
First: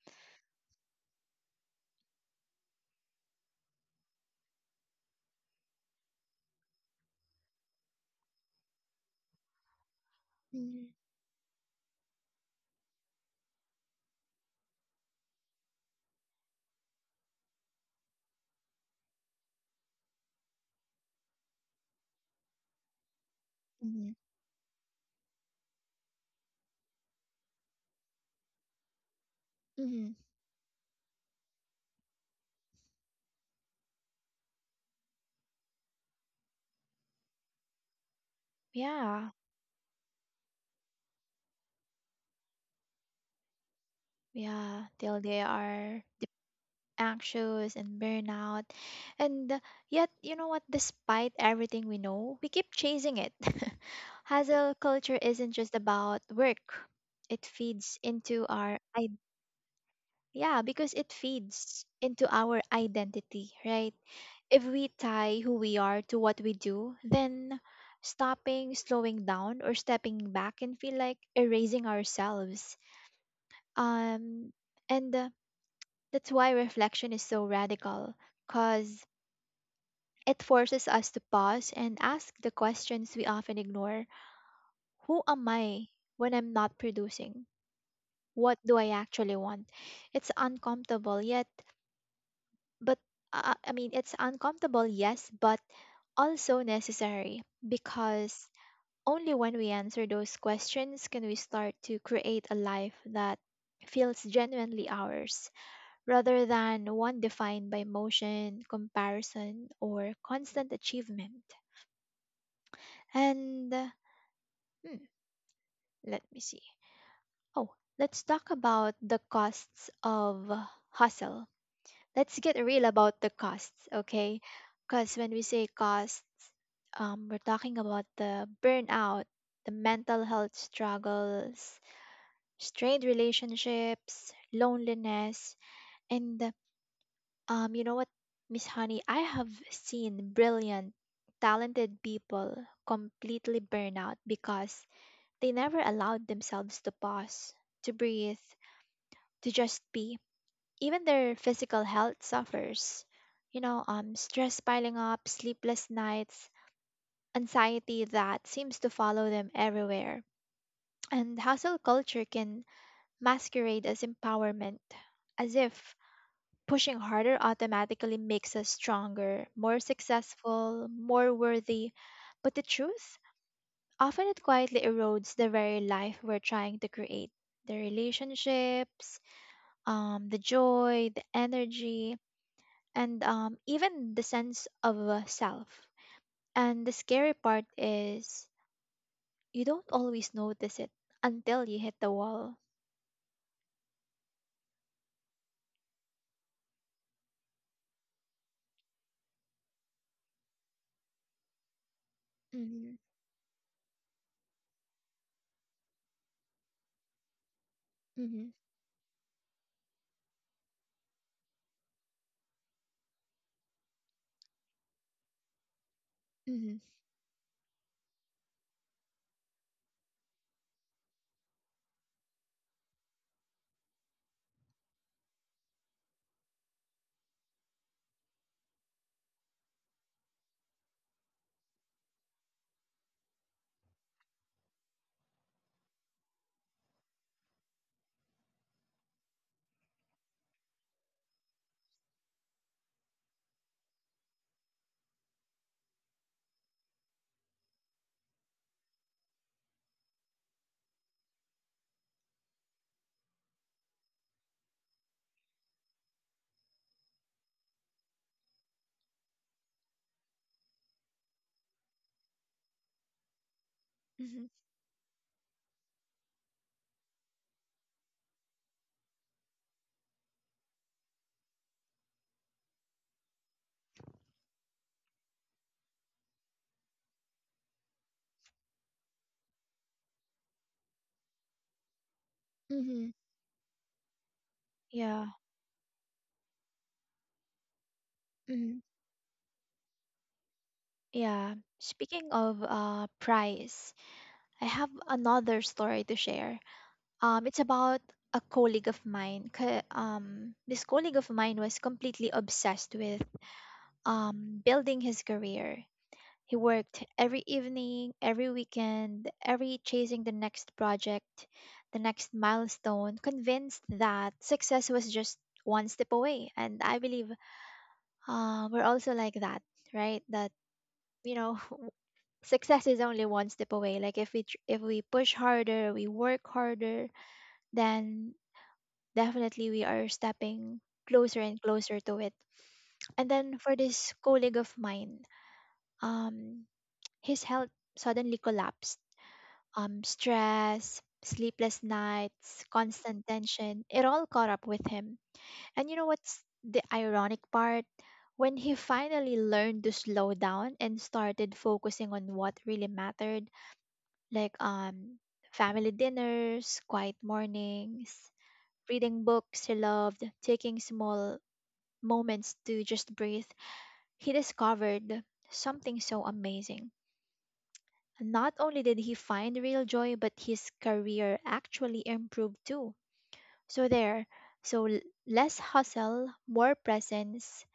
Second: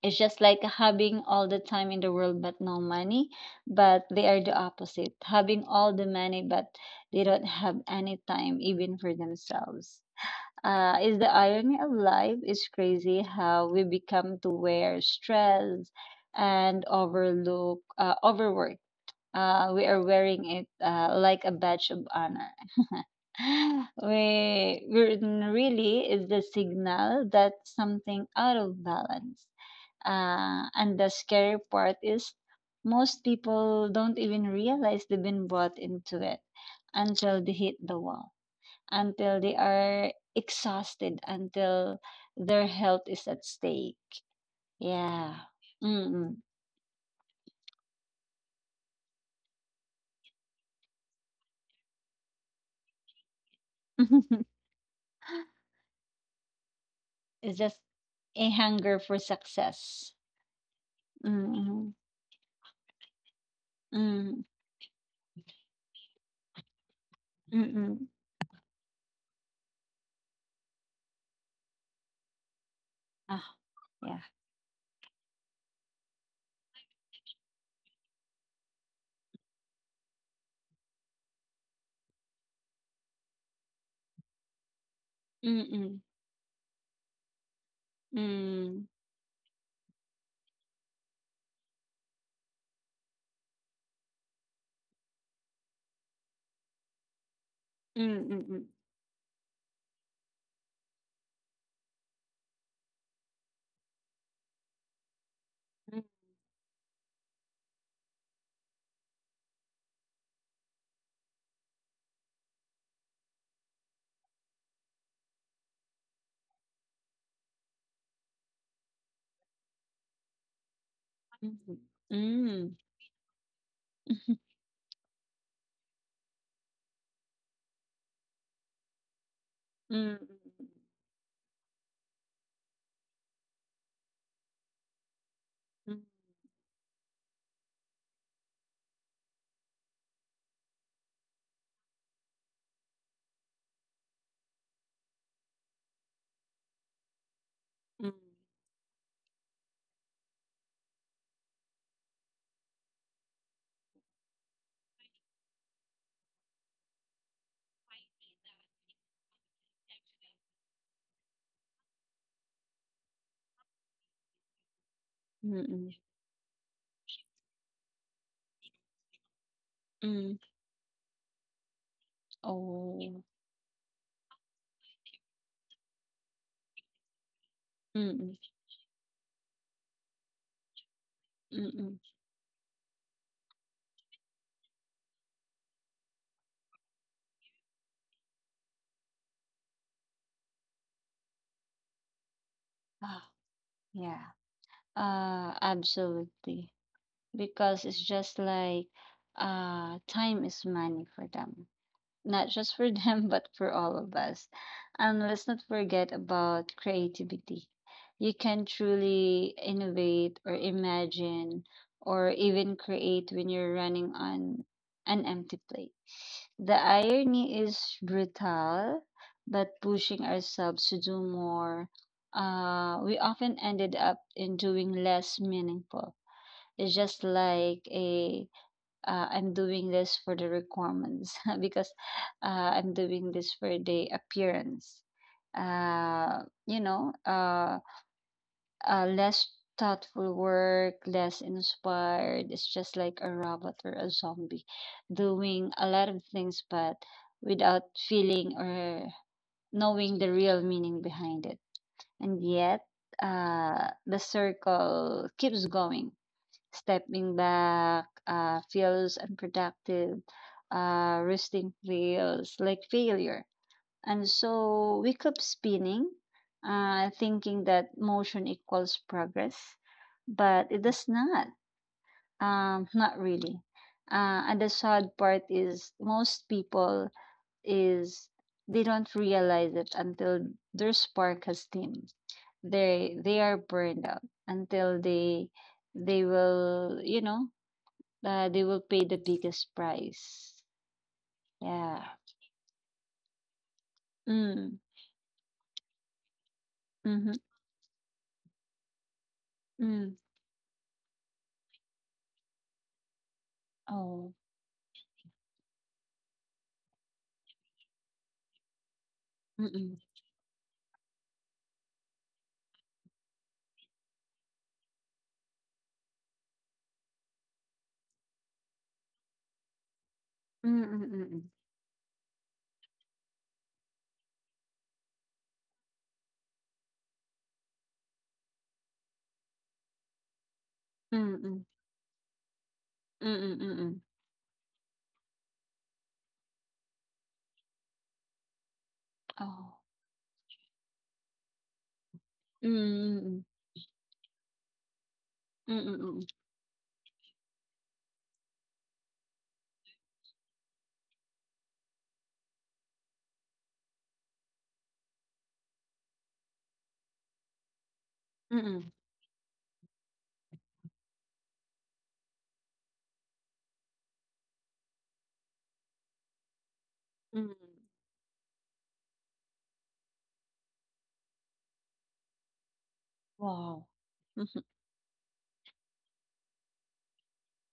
S2: It's just like having all the time in the world but no money, but they are the opposite, having all the money but they don't have any time even for themselves.
S1: Mm-hmm.
S2: Is the irony of life. It's crazy how we become to wear stress and overlook overwork, we are wearing it like a badge of honor. We really is the signal that something out of balance.
S1: Mm-hmm.
S2: And the scary part is most people don't even realize they've been brought into it until they hit the wall,
S1: Yeah,
S2: until they are exhausted, until their health is at stake.
S1: yeah, till they
S2: Yeah.
S1: are
S2: Mm-mm.
S1: anxious and burnout. And yet, you know what? Despite everything we know, we keep chasing it. Hustle culture isn't just about work. It
S2: It's just
S1: feeds into
S2: a
S1: our
S2: hunger
S1: id.
S2: for success.
S1: Yeah, because it feeds
S2: Mm,
S1: into our identity, right?
S2: hmm,
S1: If we tie who we are to what we do, then
S2: mm, mm.
S1: stopping, slowing down, or stepping back can feel like erasing ourselves.
S2: Ah, yeah.
S1: Um, and That's why reflection is so radical, because it forces us to pause and ask the questions we often ignore. Who am
S2: Mm,
S1: I
S2: mm,
S1: when I'm not producing? What do
S2: mm,
S1: I actually want? It's uncomfortable, yet, but I mean, it's uncomfortable, yes, but also necessary, because
S2: mm,
S1: only when we answer those questions can we start to create a life that feels genuinely ours
S2: mm,
S1: rather than one defined by motion, comparison, or constant achievement. And hmm, let me see. Oh, let's talk about the costs of hustle.
S2: mm,
S1: Let's get
S2: mm,
S1: real about the costs, okay? Because when we say costs, we're talking about the burnout, the
S2: mm, mm,
S1: mental health
S2: mm,
S1: struggles, strained relationships, loneliness,
S2: mm. Mm,
S1: and you know what, Miss Honey, I have seen brilliant, talented people completely burn out because they never allowed themselves to pause, to breathe, to just be. Even their physical health suffers. You know, stress piling up, sleepless nights, anxiety that seems to follow them everywhere. And hustle culture can masquerade as empowerment, as
S2: mm, mm,
S1: if pushing harder automatically makes us stronger, more
S2: mm.
S1: successful, more worthy. But the truth?
S2: Oh,
S1: Often it quietly erodes the very life we're trying to create, the
S2: mm,
S1: relationships, the joy, the
S2: mm, mm.
S1: energy, and even the sense of self. And the scary part is you don't always notice it until you hit the wall.
S2: Ah, yeah. Absolutely. Because it's just like time is money for them. Not just for
S1: Mm-hmm,
S2: them, but for all of us. And let's not forget about creativity. You
S1: mm-hmm,
S2: can truly innovate, or imagine, or even create when you're running on an empty plate.
S1: mm-hmm,
S2: The irony is brutal, but pushing ourselves to do more, we often ended up in doing less meaningful. It's just like a I'm doing this for the requirements because I'm doing this for the appearance. Uh, you know, uh, less thoughtful work, less inspired. It's just like a robot or a zombie doing a lot of things, but without feeling or knowing the real meaning behind it. And yet, the circle keeps going. Stepping back feels unproductive. Resting feels like failure. And
S1: mm-hmm,
S2: so we keep spinning, thinking that motion equals progress, but it does not. Not really. And the sad part is most people is they don't realize it until their spark has dimmed.
S1: mm-hmm.
S2: They are burned out until
S1: Yeah.
S2: they will you know they
S1: Mm-hmm.
S2: will pay the biggest price.
S1: Yeah.
S2: Yeah.
S1: Speaking of price, I
S2: Mm.
S1: have another story to share.
S2: Mm-hmm.
S1: It's about a colleague of mine.
S2: Mm.
S1: This colleague of mine was completely obsessed with
S2: Oh.
S1: building his career. He worked every evening, every weekend, every
S2: Mm-mm.
S1: chasing the next project, the next milestone, convinced that success was just one step away. And I believe we're also like that, right? That, you
S2: Mm-mm.
S1: know, success is only one step away. Like if we push harder, we work harder, then definitely we are stepping
S2: Mm-mm.
S1: closer and
S2: Mm-mm.
S1: closer to it. And then for
S2: Mm-mm.
S1: this colleague of mine, um, his health suddenly collapsed.
S2: Oh.
S1: Stress, sleepless nights, constant
S2: Mm-mm.
S1: tension, it all caught up with him. And you know
S2: Mm-mm.
S1: what's the ironic part? When he finally learned to slow down and started focusing on what really mattered, like family dinners, quiet mornings,
S2: Mm-mm.
S1: reading books he loved, taking small moments to just breathe, he discovered something so amazing.
S2: Mm-mm.
S1: Not only did he find real joy, but his career actually improved too.
S2: Wow.
S1: So, there,
S2: Mm-hmm.
S1: so l- less hustle, more presence,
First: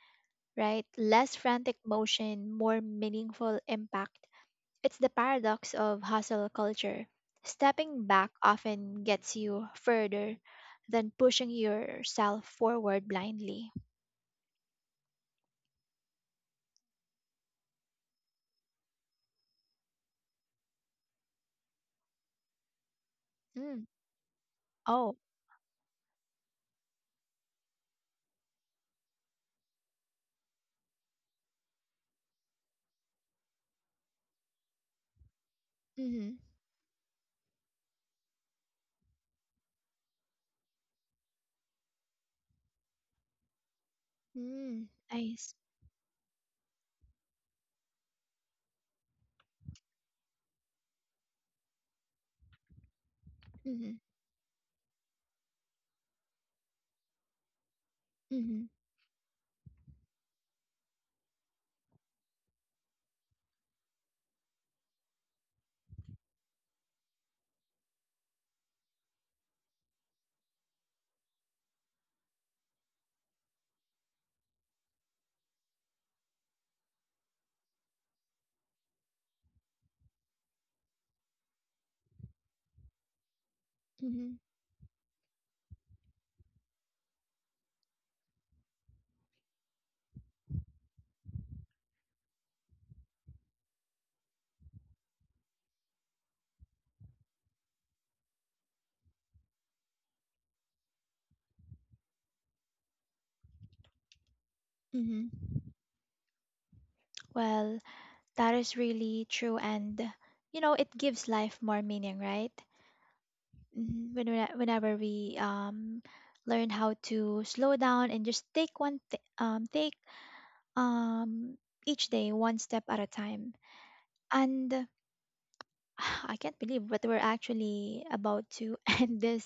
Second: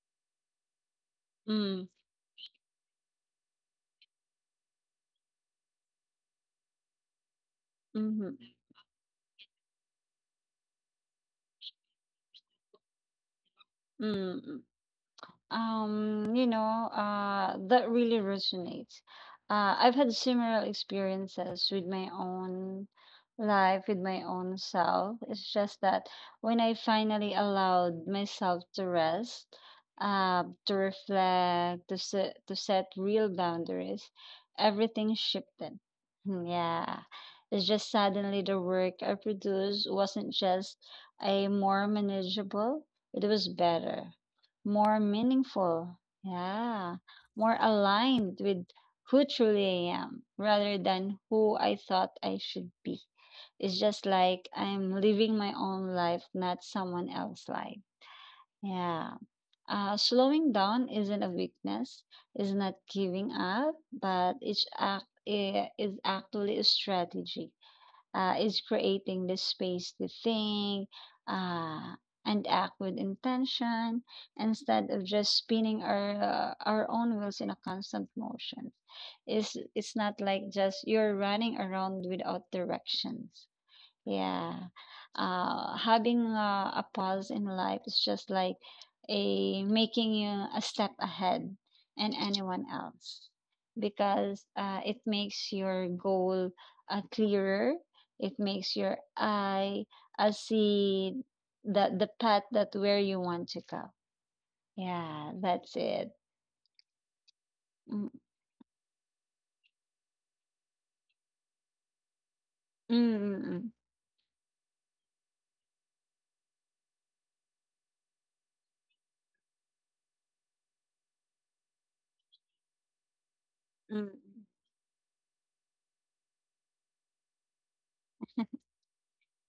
S1: right? Less frantic motion, more meaningful impact. It's the paradox of hustle culture. Stepping
S2: Mm-hmm.
S1: back often gets you further than pushing yourself forward blindly.
S2: Mm-hmm. That really resonates. I've had similar experiences with my own life,
S1: Mm.
S2: with my own
S1: Oh,
S2: self. It's just that when I finally allowed myself to rest, to reflect, to set real boundaries, everything shifted.
S1: mhm.
S2: Hmm. Yeah. It's just suddenly the work I produced wasn't just a more manageable, it was better,
S1: Mm,
S2: more
S1: I s-
S2: meaningful, yeah, more aligned with who truly I am rather than who I thought I should be. It's
S1: mhm,
S2: just like I'm living my own life, not someone else's life.
S1: mhm,
S2: Yeah. Slowing down isn't a weakness, is not giving up, but each is actually a strategy, is creating this space to think uh, and act with intention instead of just spinning our own wheels in a constant motion. It's not like just you're running around without directions.
S1: mhm,
S2: Yeah. Having a pause in life is just like a making you a step ahead and anyone else because it makes your goal clearer. It makes your eye see the path that where you want to go.
S1: mhm.
S2: Yeah, that's it.
S1: Well,
S2: Mm,
S1: that is really true, and you know, it gives life more meaning, right?
S2: mm, mm,
S1: Mhm. Whenever we learn how to slow down and just take um each day one step at a time,
S2: mm.
S1: and I can't believe what we're actually about to end this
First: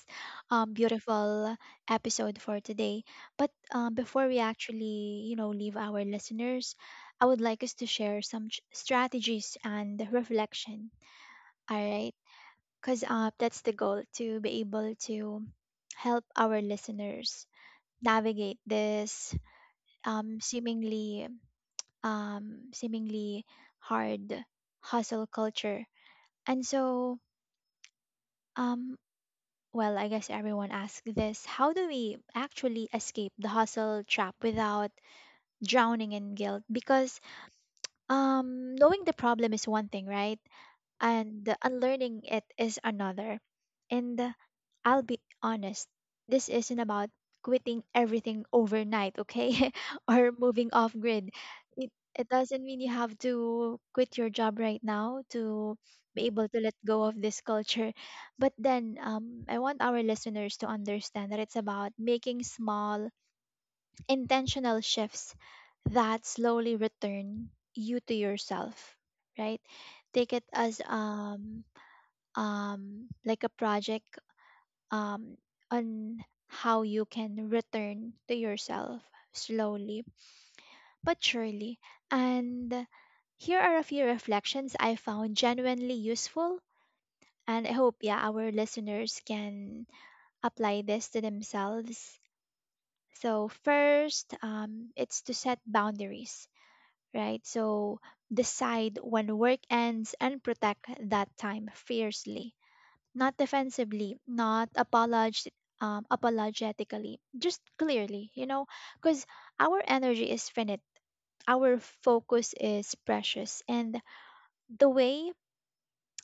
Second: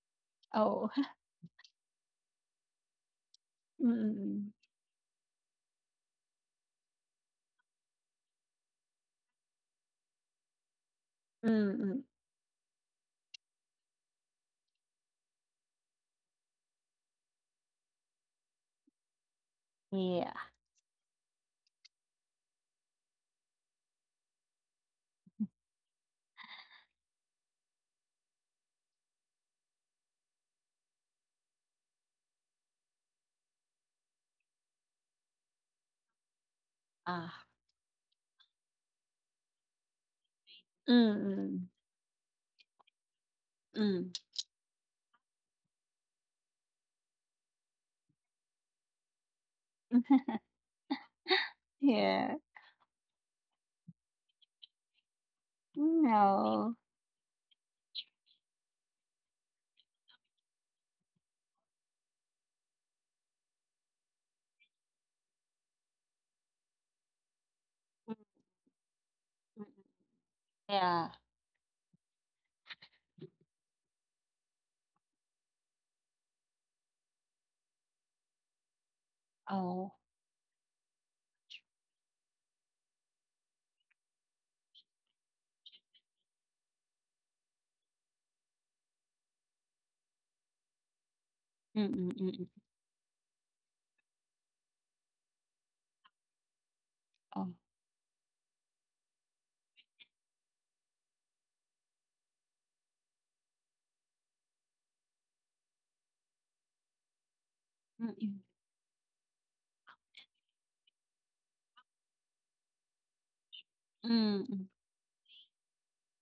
S2: Oh.
S1: beautiful episode for today. But before we
S2: Mm,
S1: actually, you know, leave our listeners, I would like us to share some strategies and reflection.
S2: mm,
S1: All
S2: mm.
S1: right, because that's the goal, to be able to help our listeners navigate this
S2: Yeah.
S1: um, seemingly, seemingly hard hustle culture. And so, um, well, I guess everyone asks this. How do we actually escape the hustle trap without drowning in guilt? Because
S2: Ah.
S1: knowing the problem is one thing, right? And
S2: Mm,
S1: unlearning it is another.
S2: mm,
S1: And I'll be honest, this isn't about quitting everything overnight, okay?
S2: mm.
S1: Or moving off grid. It, it
S2: Yeah.
S1: doesn't mean you have to quit your job right now to be able to let
S2: No.
S1: go of this culture. But then I want our listeners to understand that it's about making small, intentional shifts that slowly return you to
S2: Mm,
S1: yourself, right?
S2: mm, mm.
S1: Take it as
S2: Yeah.
S1: like a project um, on how you can return to yourself
S2: Oh.
S1: slowly but surely. And here are a few reflections I found genuinely useful. And I hope, yeah, our listeners can apply this to
S2: Mm, mm,
S1: themselves.
S2: mm, mm.
S1: So, first, it's to set boundaries, right?
S2: Oh.
S1: So, decide when work ends and protect that time fiercely. Not defensively, not apologetically, just
S2: Mm,
S1: clearly,
S2: mm,
S1: you know, because our energy is finite, our focus is precious, and
S2: mm,
S1: the way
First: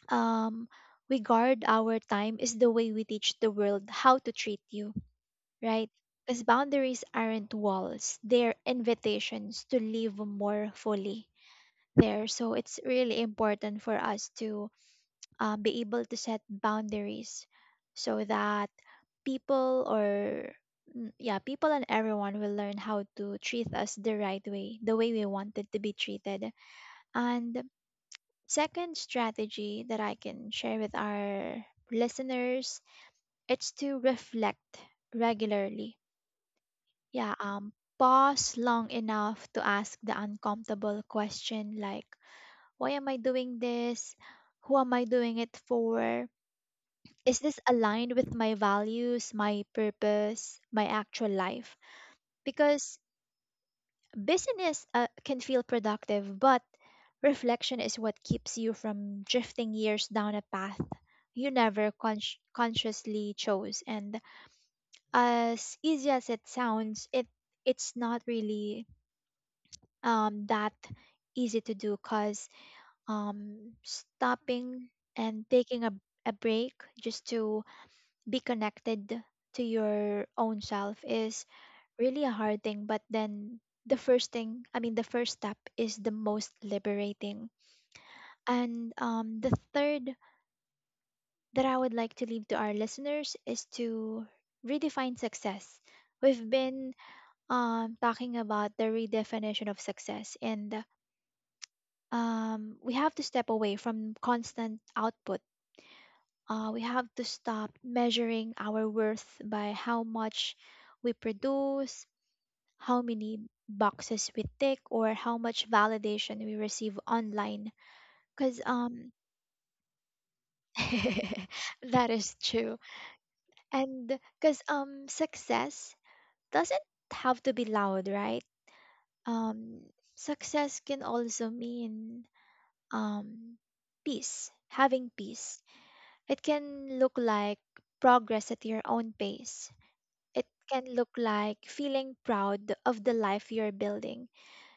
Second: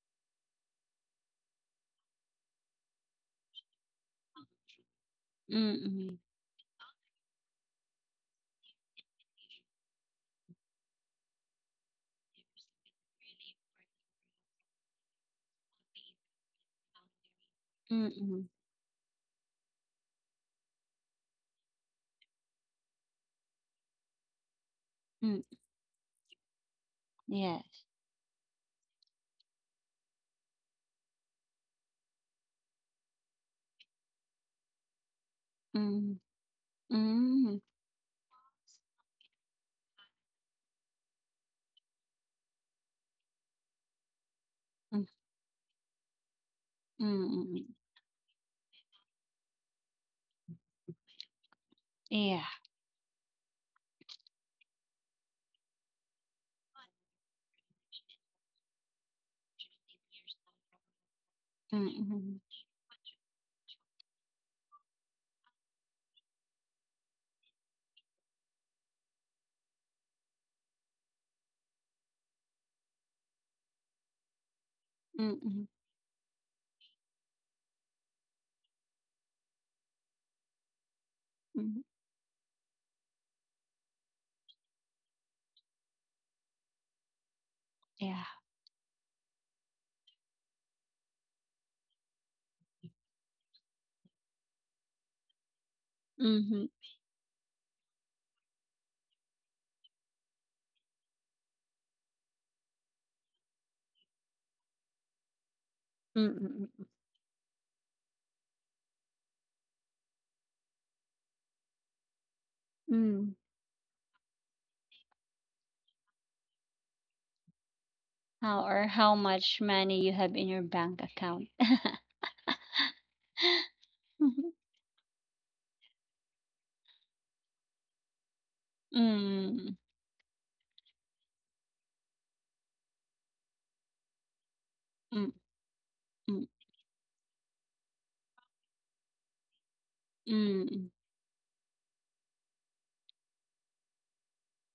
S1: um, we guard our time is the way we teach the world how to treat you,
S2: mm,
S1: right?
S2: mm,
S1: Because boundaries aren't walls, they're invitations to live more fully there. So it's really important for us to be able to set boundaries so
S2: mm,
S1: that people or mm, yeah, people and everyone will learn how to treat us the right way, the way we
S2: mm,
S1: wanted to be treated. And second strategy that I can share with our listeners, it's to reflect regularly.
S2: mm,
S1: Yeah, pause long enough to ask the uncomfortable question like why am I doing this? Who am I doing it for? Is this
S2: mm.
S1: aligned with my values, my purpose, my actual life?
S2: Yes.
S1: Because business can feel productive, but reflection is what keeps you from drifting years down a path you
S2: Mm,
S1: never con-
S2: mm,
S1: consciously chose. And as easy as it sounds, it's not really that easy to do, because stopping
S2: mm,
S1: and
S2: mm,
S1: taking a break just to be connected to your own self is
S2: mm.
S1: really a hard thing, but then the first thing I mean the first step is the most liberating.
S2: Yeah.
S1: And the third that I would like to leave to our listeners is to redefine success. We've
S2: Mm, mm,
S1: been talking about the redefinition of success, and we have to step away from constant output.
S2: mm, mm, mm, yeah. Mhm, mm, mm,
S1: We
S2: mm,
S1: have to stop measuring our worth by how much we produce, how
S2: mm.
S1: many boxes we tick, or how much validation we receive online, because
S2: How or how much money you have in your bank account?
S1: that is true and because success doesn't have to be loud, right?
S2: Mhm. Mm,
S1: um Success can also mean um peace, having
S2: mm,
S1: peace. It
S2: mm,
S1: can look like progress at your own pace. It can
S2: mm,
S1: look like feeling proud of the life you're building,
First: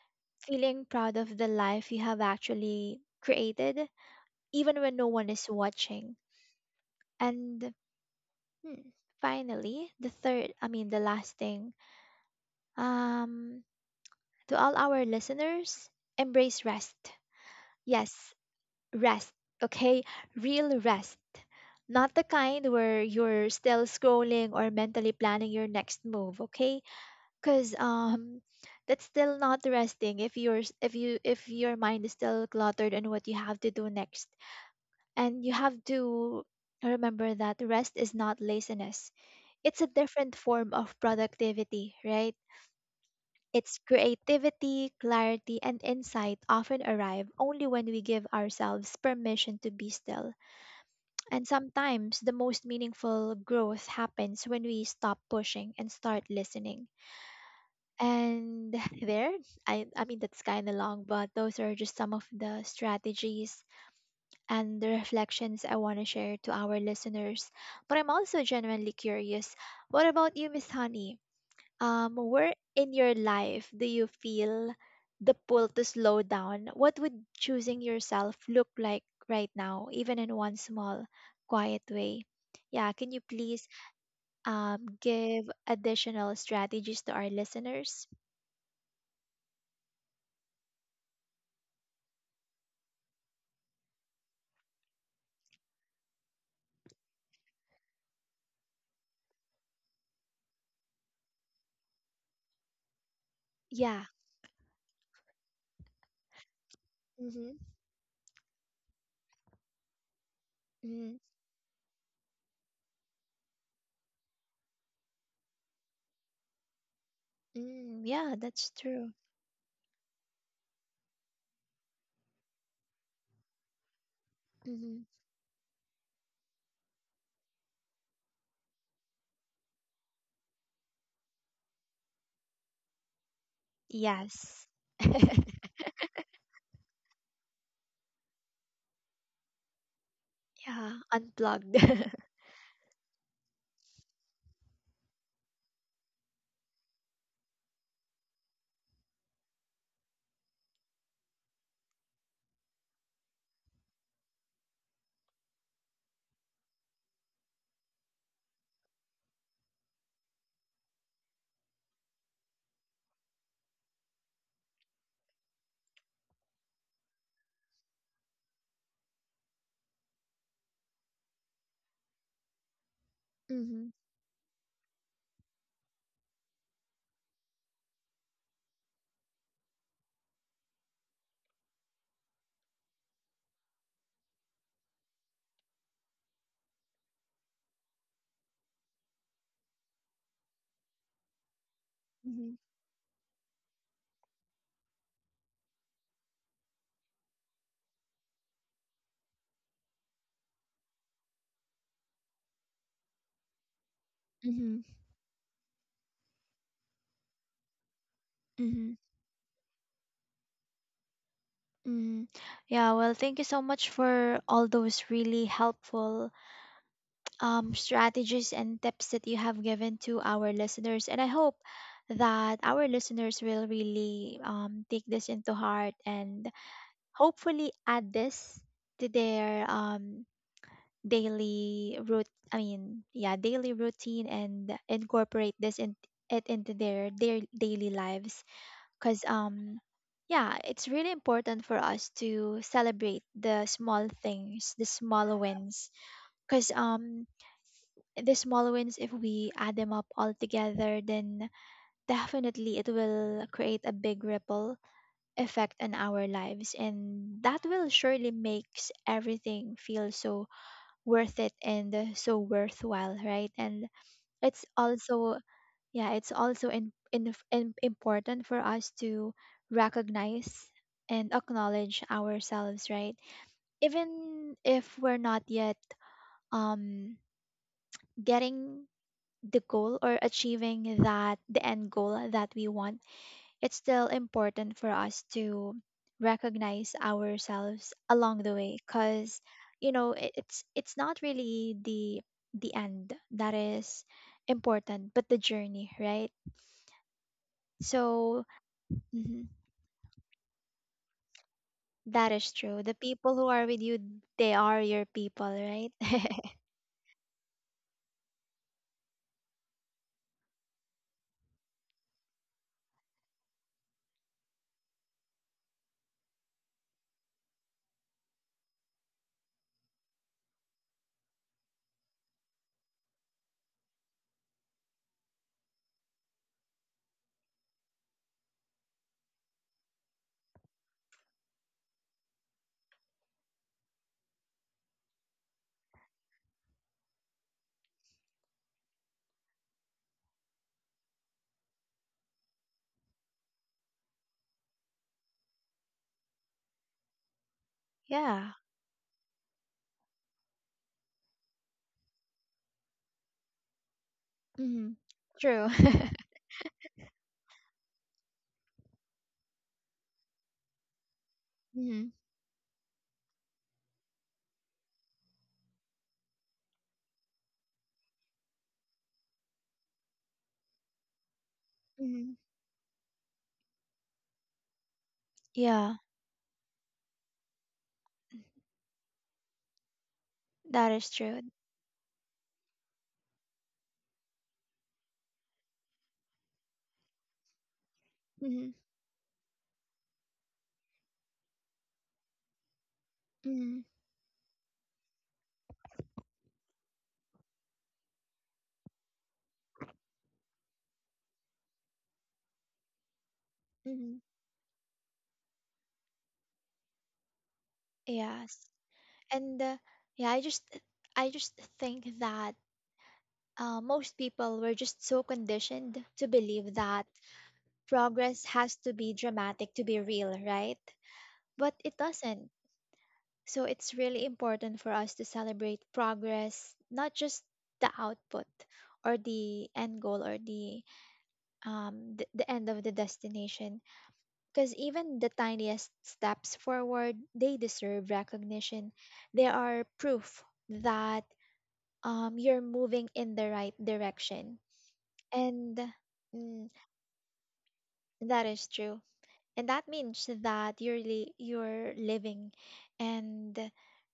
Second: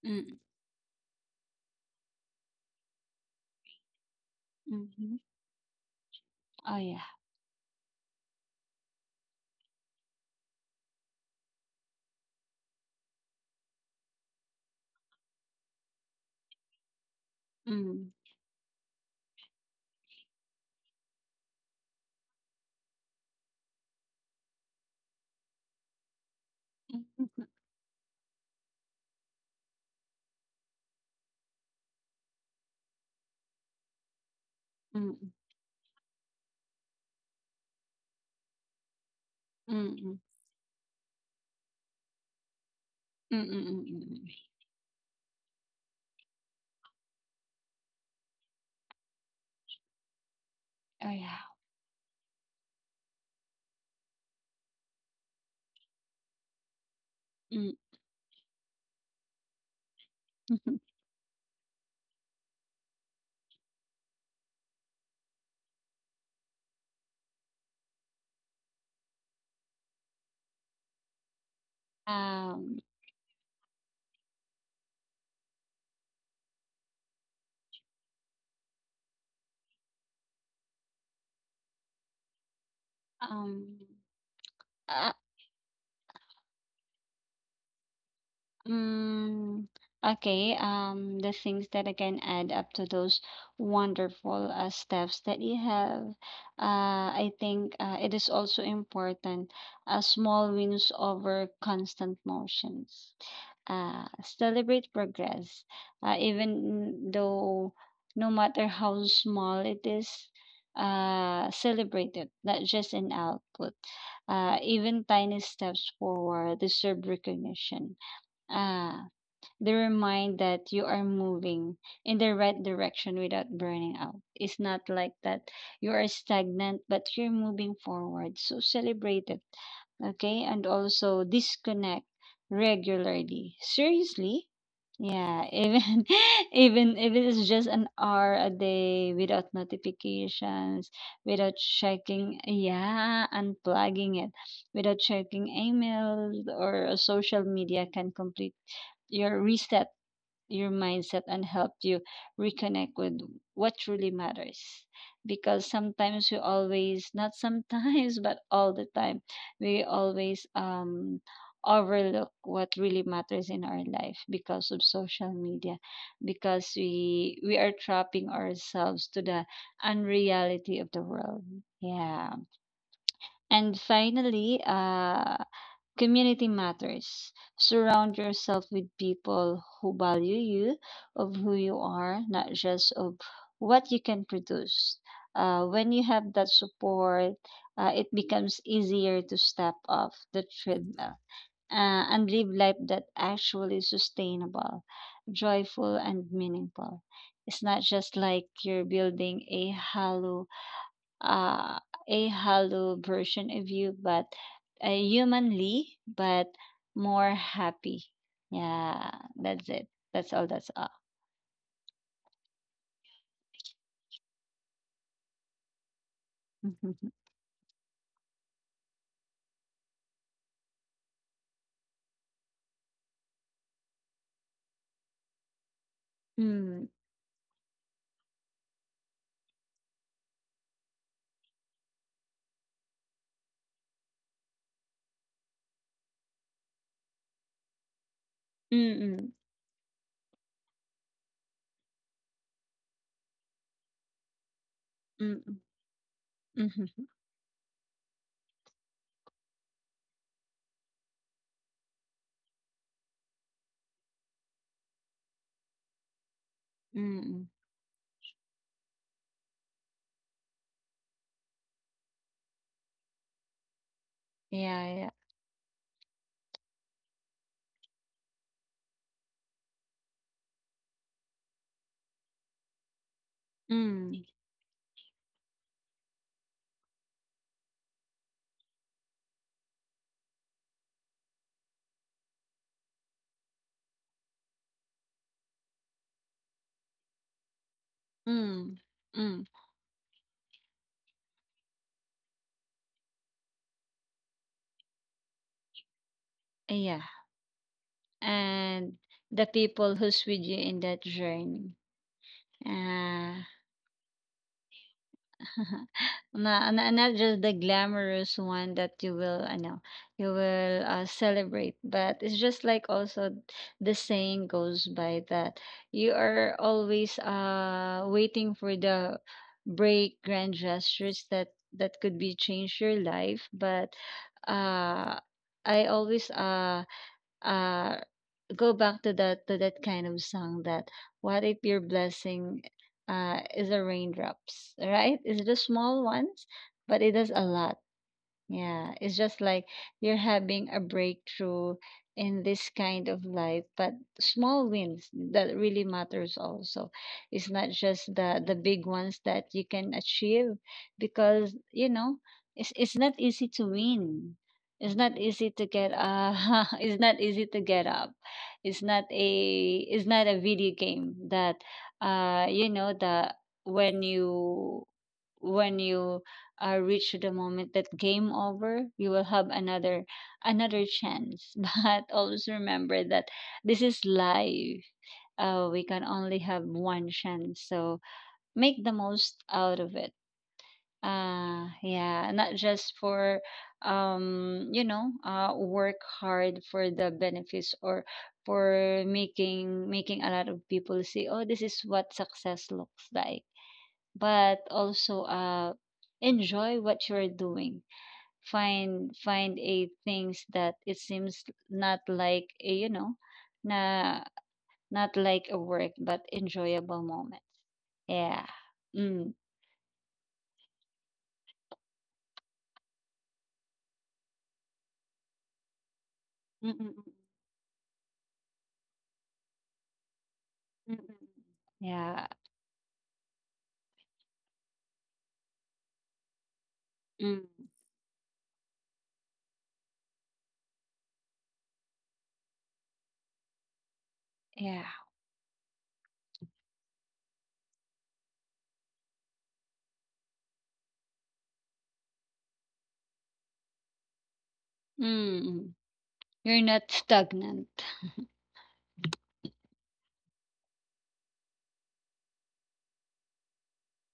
S2: mm,
S1: feeling proud of the life you have actually created,
S2: mm,
S1: even when no
S2: mhm.
S1: one is watching.
S2: Oh yeah.
S1: And hmm, finally, the third, I mean, the last thing, um, to all our listeners, embrace rest. Yes,
S2: Mm,
S1: rest, okay? Real rest. Not the kind where you're still scrolling or mentally planning your next move, okay?
S2: mm, mm,
S1: Because that's still not resting if you if you if your mind is still cluttered on what you have to do next.
S2: mm,
S1: And you have to remember that rest is not laziness. It's a
S2: mm, mm.
S1: different form of productivity, right?
S2: Mm, mm,
S1: It's
S2: mm. Mm, mm. Mm.
S1: creativity, clarity, and insight often arrive only when we give ourselves permission to be still.
S2: Oh, yeah.
S1: And sometimes the most meaningful growth happens when we stop pushing and start listening.
S2: Mm.
S1: And there, I mean, that's kind of long, but those are just some of the strategies and the reflections I want to share to our listeners. But I'm also genuinely curious. What about you, Miss Honey? Where
S2: Um,
S1: in your life do you feel the pull to slow down? What would choosing yourself look like right now, even in one small, quiet way? Yeah, can you please
S2: um,
S1: give additional strategies to our listeners?
S2: Mm, okay. The things that I can add up to those wonderful steps that you have. I think it is also important. Small wins over constant motions.
S1: Yeah.
S2: Celebrate progress, even
S1: Mm-hmm.
S2: though no matter how small it is.
S1: Mm-hmm.
S2: Celebrate it, not just an output. Even tiny steps forward deserve recognition.
S1: Mm, yeah, that's
S2: Ah,
S1: true.
S2: the remind that you are moving in the right direction without burning out. It's not
S1: Mm-hmm.
S2: like that you are stagnant, but you're moving forward. So celebrate it, okay? And also disconnect regularly. Seriously?
S1: Yes.
S2: Yeah, even even if it is just an hour a day without notifications,
S1: Yeah,
S2: without
S1: unplugged.
S2: checking, yeah, unplugging it, without checking emails or social media can completely your reset your mindset and help you reconnect with what truly matters, because sometimes we always, not sometimes, but all the time we always overlook what really matters in our life because of social media, because we are trapping ourselves to the unreality of the world. Yeah. And
S1: Mm-hmm.
S2: finally, community matters. Surround yourself with people who value you, of who you are, not just of what you can produce. When you have that support, it becomes easier to step off the treadmill and live
S1: Mm-hmm.
S2: life that actually sustainable, joyful, and meaningful. It's not just like you're building uh, a hollow version of you, but
S1: Mm-hmm.
S2: humanly, but more happy.
S1: Mm-hmm.
S2: Yeah, that's it. That's all. That's all.
S1: Mm-hmm. Yeah, well, thank you so much for all those really helpful strategies and tips that you have given to our listeners. And I hope that our listeners will really take this into heart and
S2: Mm,
S1: hopefully add this to their daily route. I mean, yeah, daily routine and incorporate this in it into their daily lives.
S2: mm,
S1: Cause
S2: mm,
S1: um yeah, it's really important for us to celebrate the small things, the small
S2: mm,
S1: wins.
S2: mm,
S1: Cause
S2: mm,
S1: um the small wins, if we add them up all together, then definitely it will create a big ripple effect in our lives, and
S2: mm,
S1: that will surely makes everything feel so worth it and so worthwhile, right? And it's
S2: yeah, yeah.
S1: also, yeah, it's also important for us to recognize and acknowledge ourselves, right?
S2: Mm,
S1: Even if we're not yet um getting the goal or achieving that the end goal that we want, it's still important for us to recognize ourselves along the
S2: mm,
S1: way. Because
S2: mm,
S1: you know it's not really the end that is important, but the journey, right?
S2: yeah.
S1: So
S2: And
S1: mm-hmm.
S2: the people who's with you in that journey.
S1: That is true. The people
S2: Uh,
S1: who are with you, they are your people, right?
S2: Na na not just the glamorous one that you will, I know you will, celebrate, but it's just like also the saying goes by that you are always, waiting for the break grand gestures that could be change your life, but, uh, I always, uh go back to that kind of song that what if your blessing is a raindrops, right? Is it a small ones, but it does a lot. Yeah, it's just like you're having a breakthrough in this kind of life, but small wins that really matters also. It's not just the
S1: yeah.
S2: the big ones that you can achieve because, you know, it's not easy to win.
S1: Hmm.
S2: It's not easy to
S1: True.
S2: get it's not easy to get up. It's not a it's not a video game that
S1: hmm.
S2: you know the when you when you reach the moment that game over, you will have another another chance. But
S1: Hmm.
S2: always remember that this is life. We
S1: Yeah,
S2: can only have one chance, so make the most out of it.
S1: that is true.
S2: Yeah, not just for you know, work hard for the benefits or
S1: Hmm.
S2: for making a lot of people say, oh, this is what success looks like.
S1: Hmm.
S2: But also, enjoy what you're doing. Find a things that it seems not like a, you know,
S1: Hmm.
S2: na not like a work but enjoyable moment. Yeah.
S1: Yes.
S2: Mm,
S1: And yeah, I just think that most people were just so conditioned to
S2: mm,
S1: believe
S2: mm,
S1: that progress has to be dramatic to be real, right?
S2: mm, mm,
S1: But it
S2: yeah.
S1: doesn't. So it's really important for us to celebrate progress, not just
S2: Mm,
S1: the output or the end goal or the the end of the destination. Because
S2: yeah.
S1: even the tiniest steps forward, they deserve recognition. They are proof that you're moving in the right direction.
S2: Mm. Mm.
S1: And
S2: You're
S1: mm,
S2: not stagnant.
S1: that is true. And that means that you're really you're living and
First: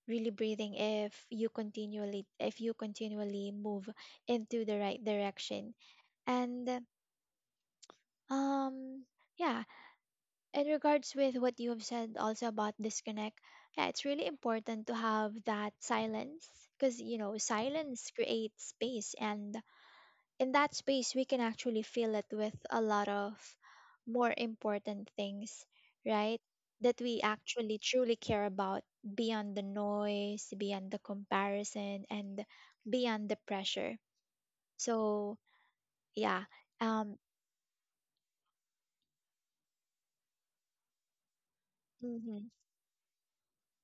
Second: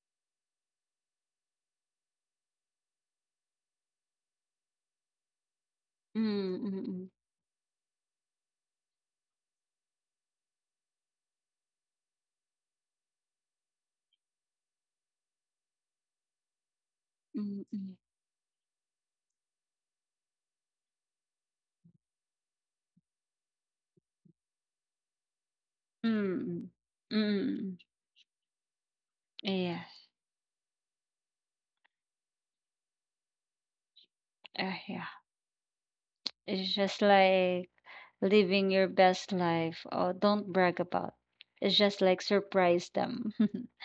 S1: really breathing if you continually move into the right direction.
S2: Mm,
S1: And
S2: mm,
S1: um yeah, in regards with what you have said also about disconnect, yeah, it's really important to have that silence. Because you know,
S2: mm, mm,
S1: silence creates space, and in that space we can actually fill it with a lot of more important things,
S2: mm,
S1: right?
S2: mm.
S1: That
S2: Mm.
S1: we
S2: Mm.
S1: actually truly care about, beyond the
S2: Yeah.
S1: noise, beyond the comparison, and beyond the pressure.
S2: Yeah,
S1: So yeah.
S2: it's just
S1: um
S2: like living your best life. Oh, don't brag about. It's just like
S1: mhm.
S2: surprise them.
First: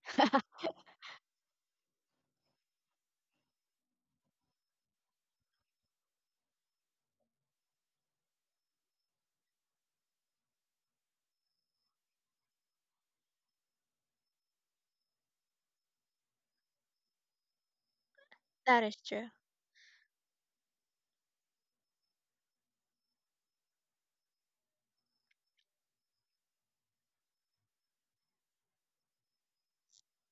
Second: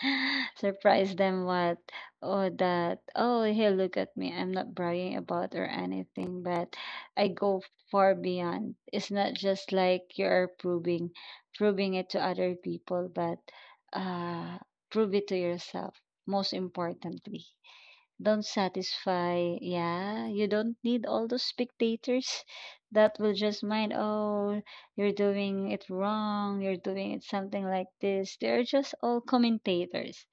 S2: Surprise them what? Oh, that. Oh, hey, look at me. I'm not bragging about or anything, but I go far beyond. It's not just like you're proving, proving it to other people, but uh, prove it to yourself. Most importantly. Don't
S1: that is true.
S2: satisfy. Yeah, you don't need all those spectators that will just mind, oh, you're doing it wrong, you're doing it something like this. They're just all commentators,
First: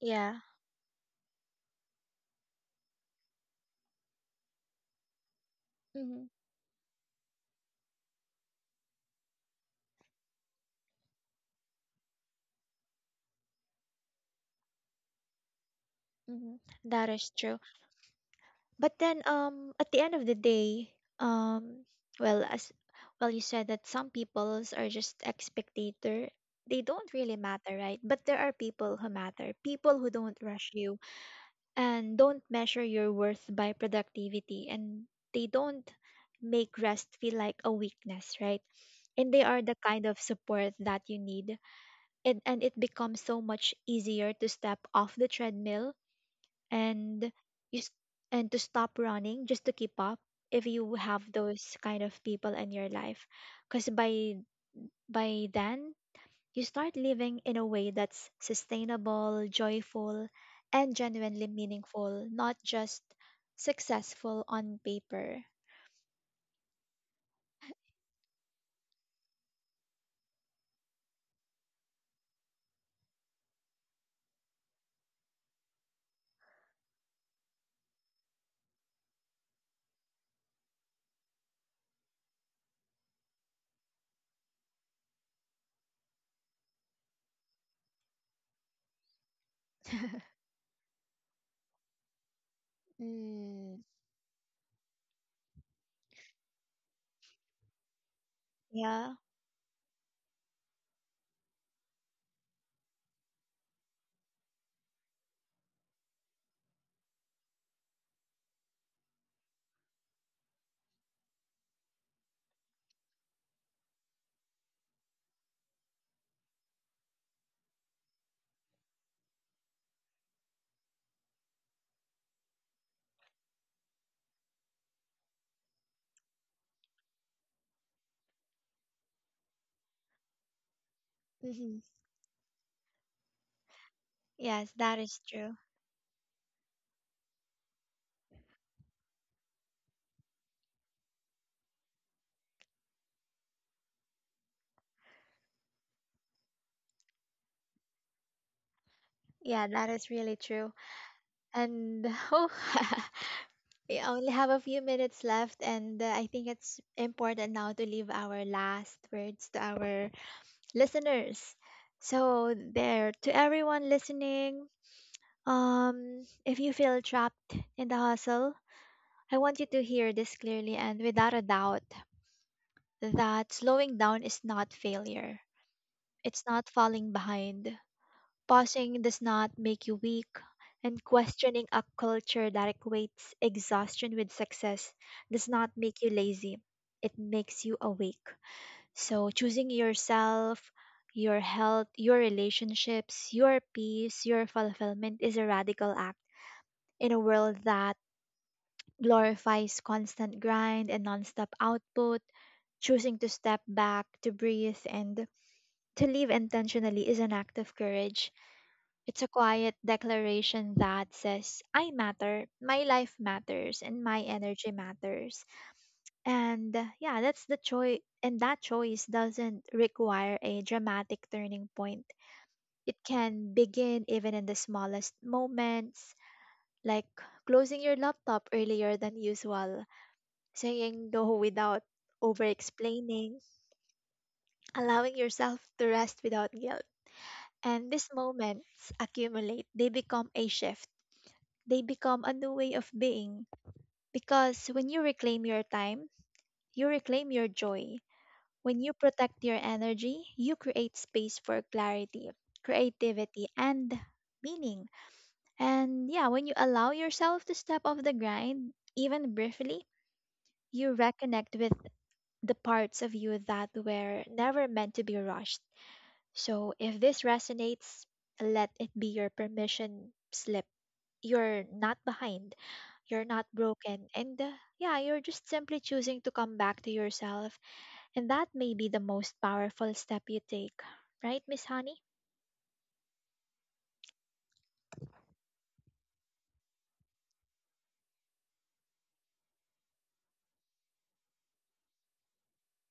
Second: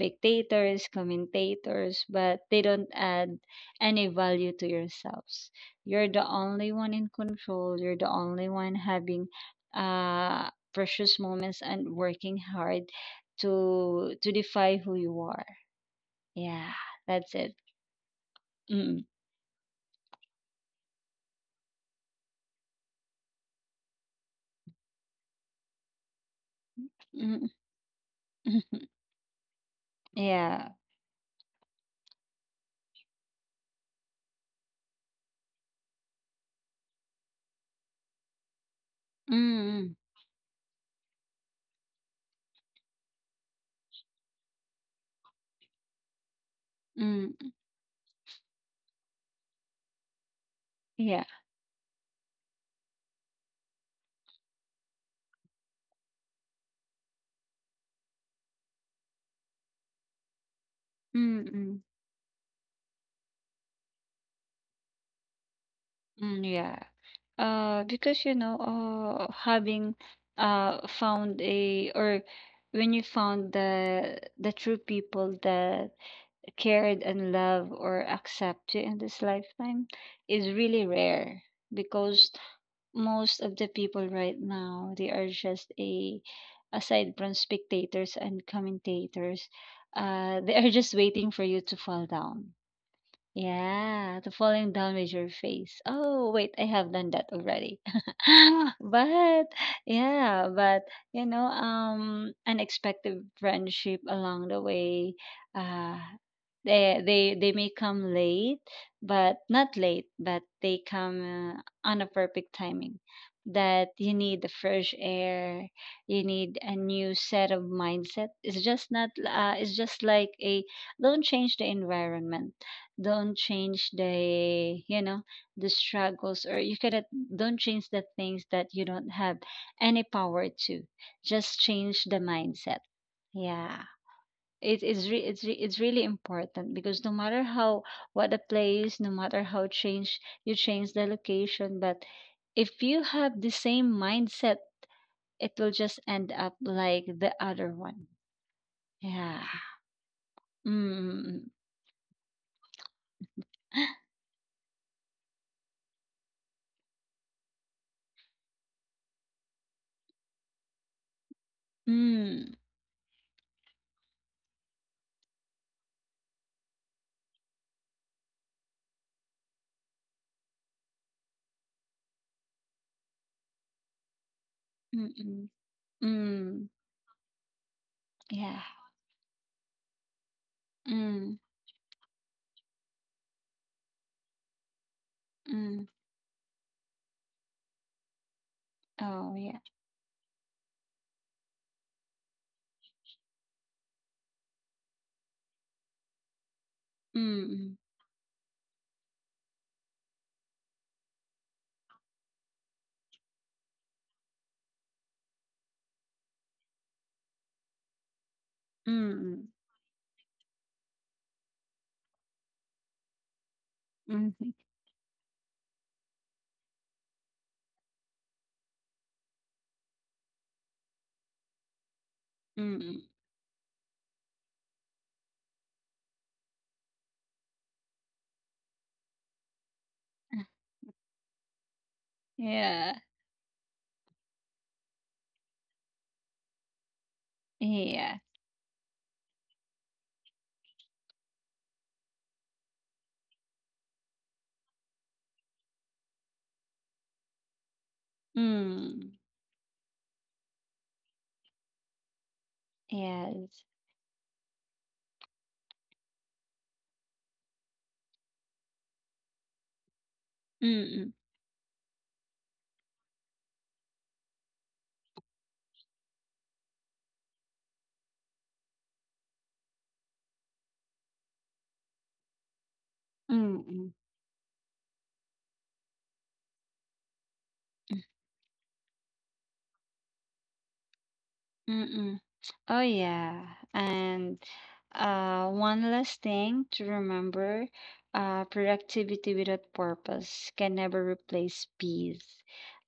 S1: Yeah.
S2: commentators, but they don't add any value to yourselves. You're
S1: Hmm.
S2: the only one in control, you're the only one having precious moments and working hard to defy who you are.
S1: Hmm.
S2: Yeah,
S1: That is
S2: that's it.
S1: true. But
S2: Mm.
S1: then, at the end of the day, um, well, as well, you said that some peoples are just spectator. They don't really
S2: Mm,
S1: matter, right? But there are
S2: mhm.
S1: people who matter. People who don't
S2: Yeah.
S1: rush you and don't measure your worth by productivity, and they don't make rest feel like a weakness, right? And they are the
S2: Mm,
S1: kind of support that you need. And it becomes so much easier to step off the treadmill and
S2: mm,
S1: you s- and to stop running just to keep up if you
S2: yeah.
S1: have those kind of people in your life. Because by then you start living in a way that's sustainable, joyful, and
S2: Mm,
S1: genuinely
S2: mm,
S1: meaningful, not just successful on paper.
S2: mm, yeah. Because you know, having found a or when you found the true people that cared and love or accept you in this lifetime is really rare, because most of the people right now they are just a, aside from spectators and commentators, they are just waiting for you to fall down.
S1: Mm,
S2: Yeah, the falling down with your face. Oh, wait, I have done that already.
S1: yeah.
S2: But yeah, but you know, unexpected friendship along the way. Uh, they may come late, but not late, but they come on a perfect timing. That you need the fresh air, you need a new set of mindset. It's just not. It's just like a don't change the environment, don't change the you know the struggles or you cannot, don't change the things that you don't have any power to, just
S1: Hmm.
S2: change the mindset. Yeah.
S1: Yes,
S2: it
S1: that
S2: is
S1: is
S2: re- it's
S1: true.
S2: re- it's really important because no matter how what the place, no matter how change, you change the location, but if you have the same mindset, it will just end up like the other one. Yeah.
S1: Yeah, that is really true.
S2: Mm.
S1: And oh.
S2: Mm.
S1: We only have a few minutes left, and I think it's important now to leave our last words to our listeners. So,
S2: Mm.
S1: there, to everyone listening, if you feel trapped in the hustle, I want you to hear this clearly and without a doubt that slowing down is not
S2: Mm.
S1: failure,
S2: Mm.
S1: it's
S2: Mm.
S1: not falling behind.
S2: Yeah.
S1: Pausing does not make you weak, and
S2: Ừm,
S1: questioning a culture that equates exhaustion with success does not
S2: ừm.
S1: make you lazy. It makes you awake. So,
S2: Oh, yeah.
S1: choosing yourself, your health, your relationships, your peace, your fulfillment is a radical act. In a world
S2: Mm,
S1: that glorifies constant grind and nonstop output, choosing to step back, to breathe, and to live intentionally is an act of courage.
S2: mm,
S1: It's a
S2: mm,
S1: quiet declaration that says, I matter, my life matters, and my
S2: mhm,
S1: energy matters. And yeah, that's the choice. And that choice doesn't require a dramatic turning point. It
S2: mm.
S1: can begin even in the smallest moments, like closing your laptop earlier than usual,
S2: Uh,
S1: saying no without over
S2: yeah,
S1: explaining, allowing yourself to rest without guilt. And these
S2: yeah.
S1: moments accumulate, they become a shift, they become a new way of being. Because when you reclaim your time, you reclaim your joy. When you
S2: Mm,
S1: protect your energy, you create space for clarity, creativity,
S2: yes.
S1: and meaning. And yeah, when you allow yourself to step off the grind, even briefly, you
S2: Mm,
S1: reconnect with the parts of you that were never meant to be rushed. So if this resonates, let it be your permission slip. You're not behind. You're
S2: mm,
S1: not
S2: mm, mm.
S1: broken. And yeah, you're just simply choosing to come back to yourself. And that may be the most powerful step you take. Right, Miss Honey?
S2: Mm. Oh yeah, and one last thing to remember: productivity without purpose can never replace peace.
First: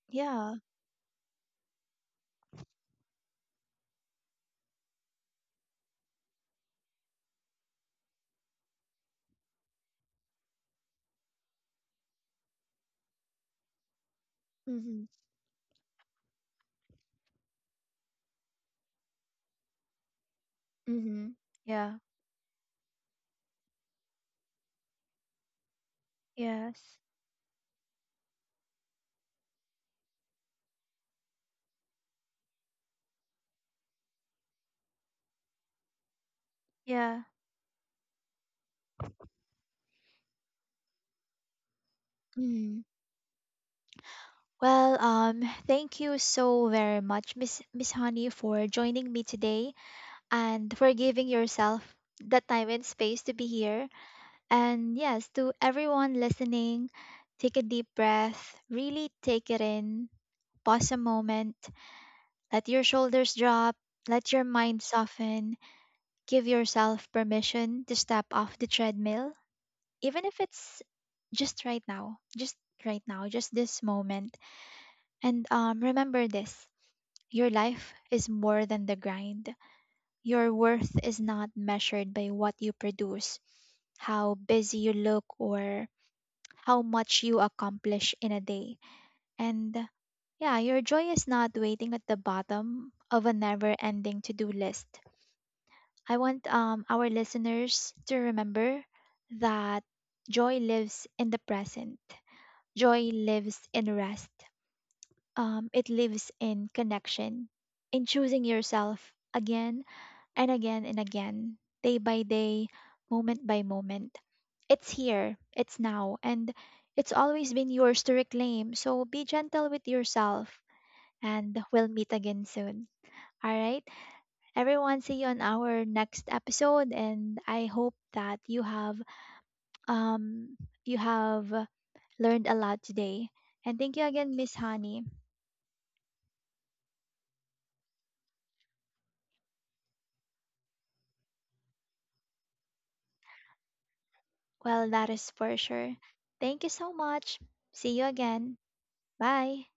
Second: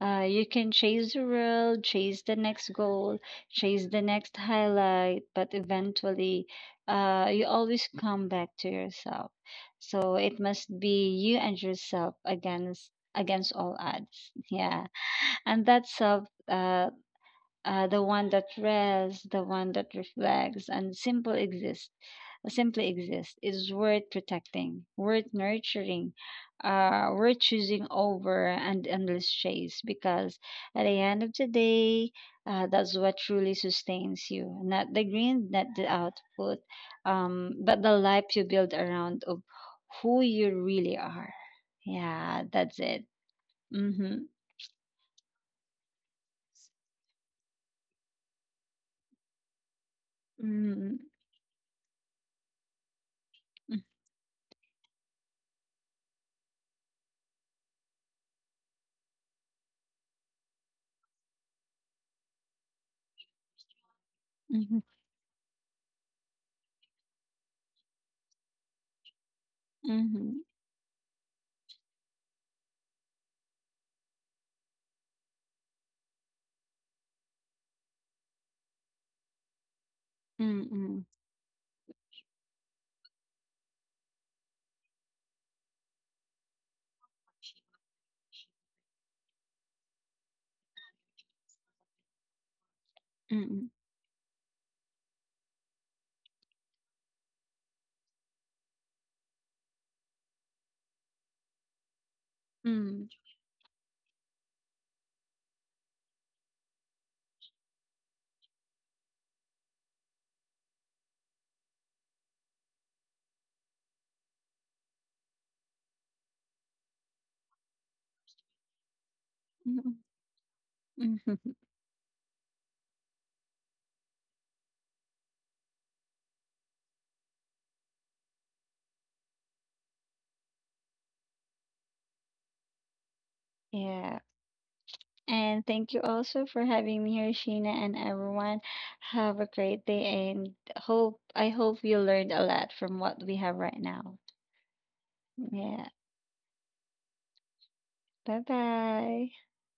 S2: You
S1: Yeah.
S2: can chase the world, chase the next goal, chase the next highlight, but eventually, you always come back to yourself. So it must be you and yourself against all odds. Yeah,
S1: Mm-hmm.
S2: and that self uh, the one that rests, the one that reflects, and
S1: Mm-hmm.
S2: simple exist,
S1: Yeah.
S2: simply exist is worth protecting, worth nurturing,
S1: Yes.
S2: worth choosing over and endless chase. Because at the end of the day, that's what truly sustains you, not the green, not the output,
S1: Yeah.
S2: but the life you build around of who you really are. Yeah, that's
S1: Mm.
S2: it. Mm-hmm.
S1: Well, thank you so very much, Miss Honey, for joining me today and for
S2: Mm-hmm.
S1: giving yourself the time and space to be
S2: Mm-hmm.
S1: here. And yes, to everyone listening, take a deep breath, really take it in. Pause a moment, let your shoulders drop, let your
S2: Mm-hmm.
S1: mind soften, give yourself permission to step off the treadmill, even
S2: Mm-hmm.
S1: if it's just right now, just right now, just this moment. And remember this, your life is more than the grind. Your worth
S2: Mm-hmm.
S1: is not measured by what you produce, how busy you look, or how much you accomplish in a day. And yeah, your joy is not waiting at the bottom of a
S2: Mm,
S1: never-ending to-do list. I want our listeners to remember that joy lives in the present.
S2: mm,
S1: Joy lives in rest. It lives in connection, in choosing yourself again and again and again, day by day, moment by moment. It's here, it's now, and it's always been yours to reclaim. So be gentle with
S2: mm,
S1: yourself
S2: mhm.
S1: and we'll meet again soon. All right, everyone, see you on our next episode, and I hope that you have um you have learned a lot today. And thank you
S2: Yeah.
S1: again, Miss Honey.
S2: And thank you also for having me here, Sheena, and everyone. Have a great day, and hope I hope you learned a lot from what we have right now.
S1: Well, that is for
S2: Yeah.
S1: sure. Thank you so much. See you
S2: Bye
S1: again.
S2: bye.
S1: Bye.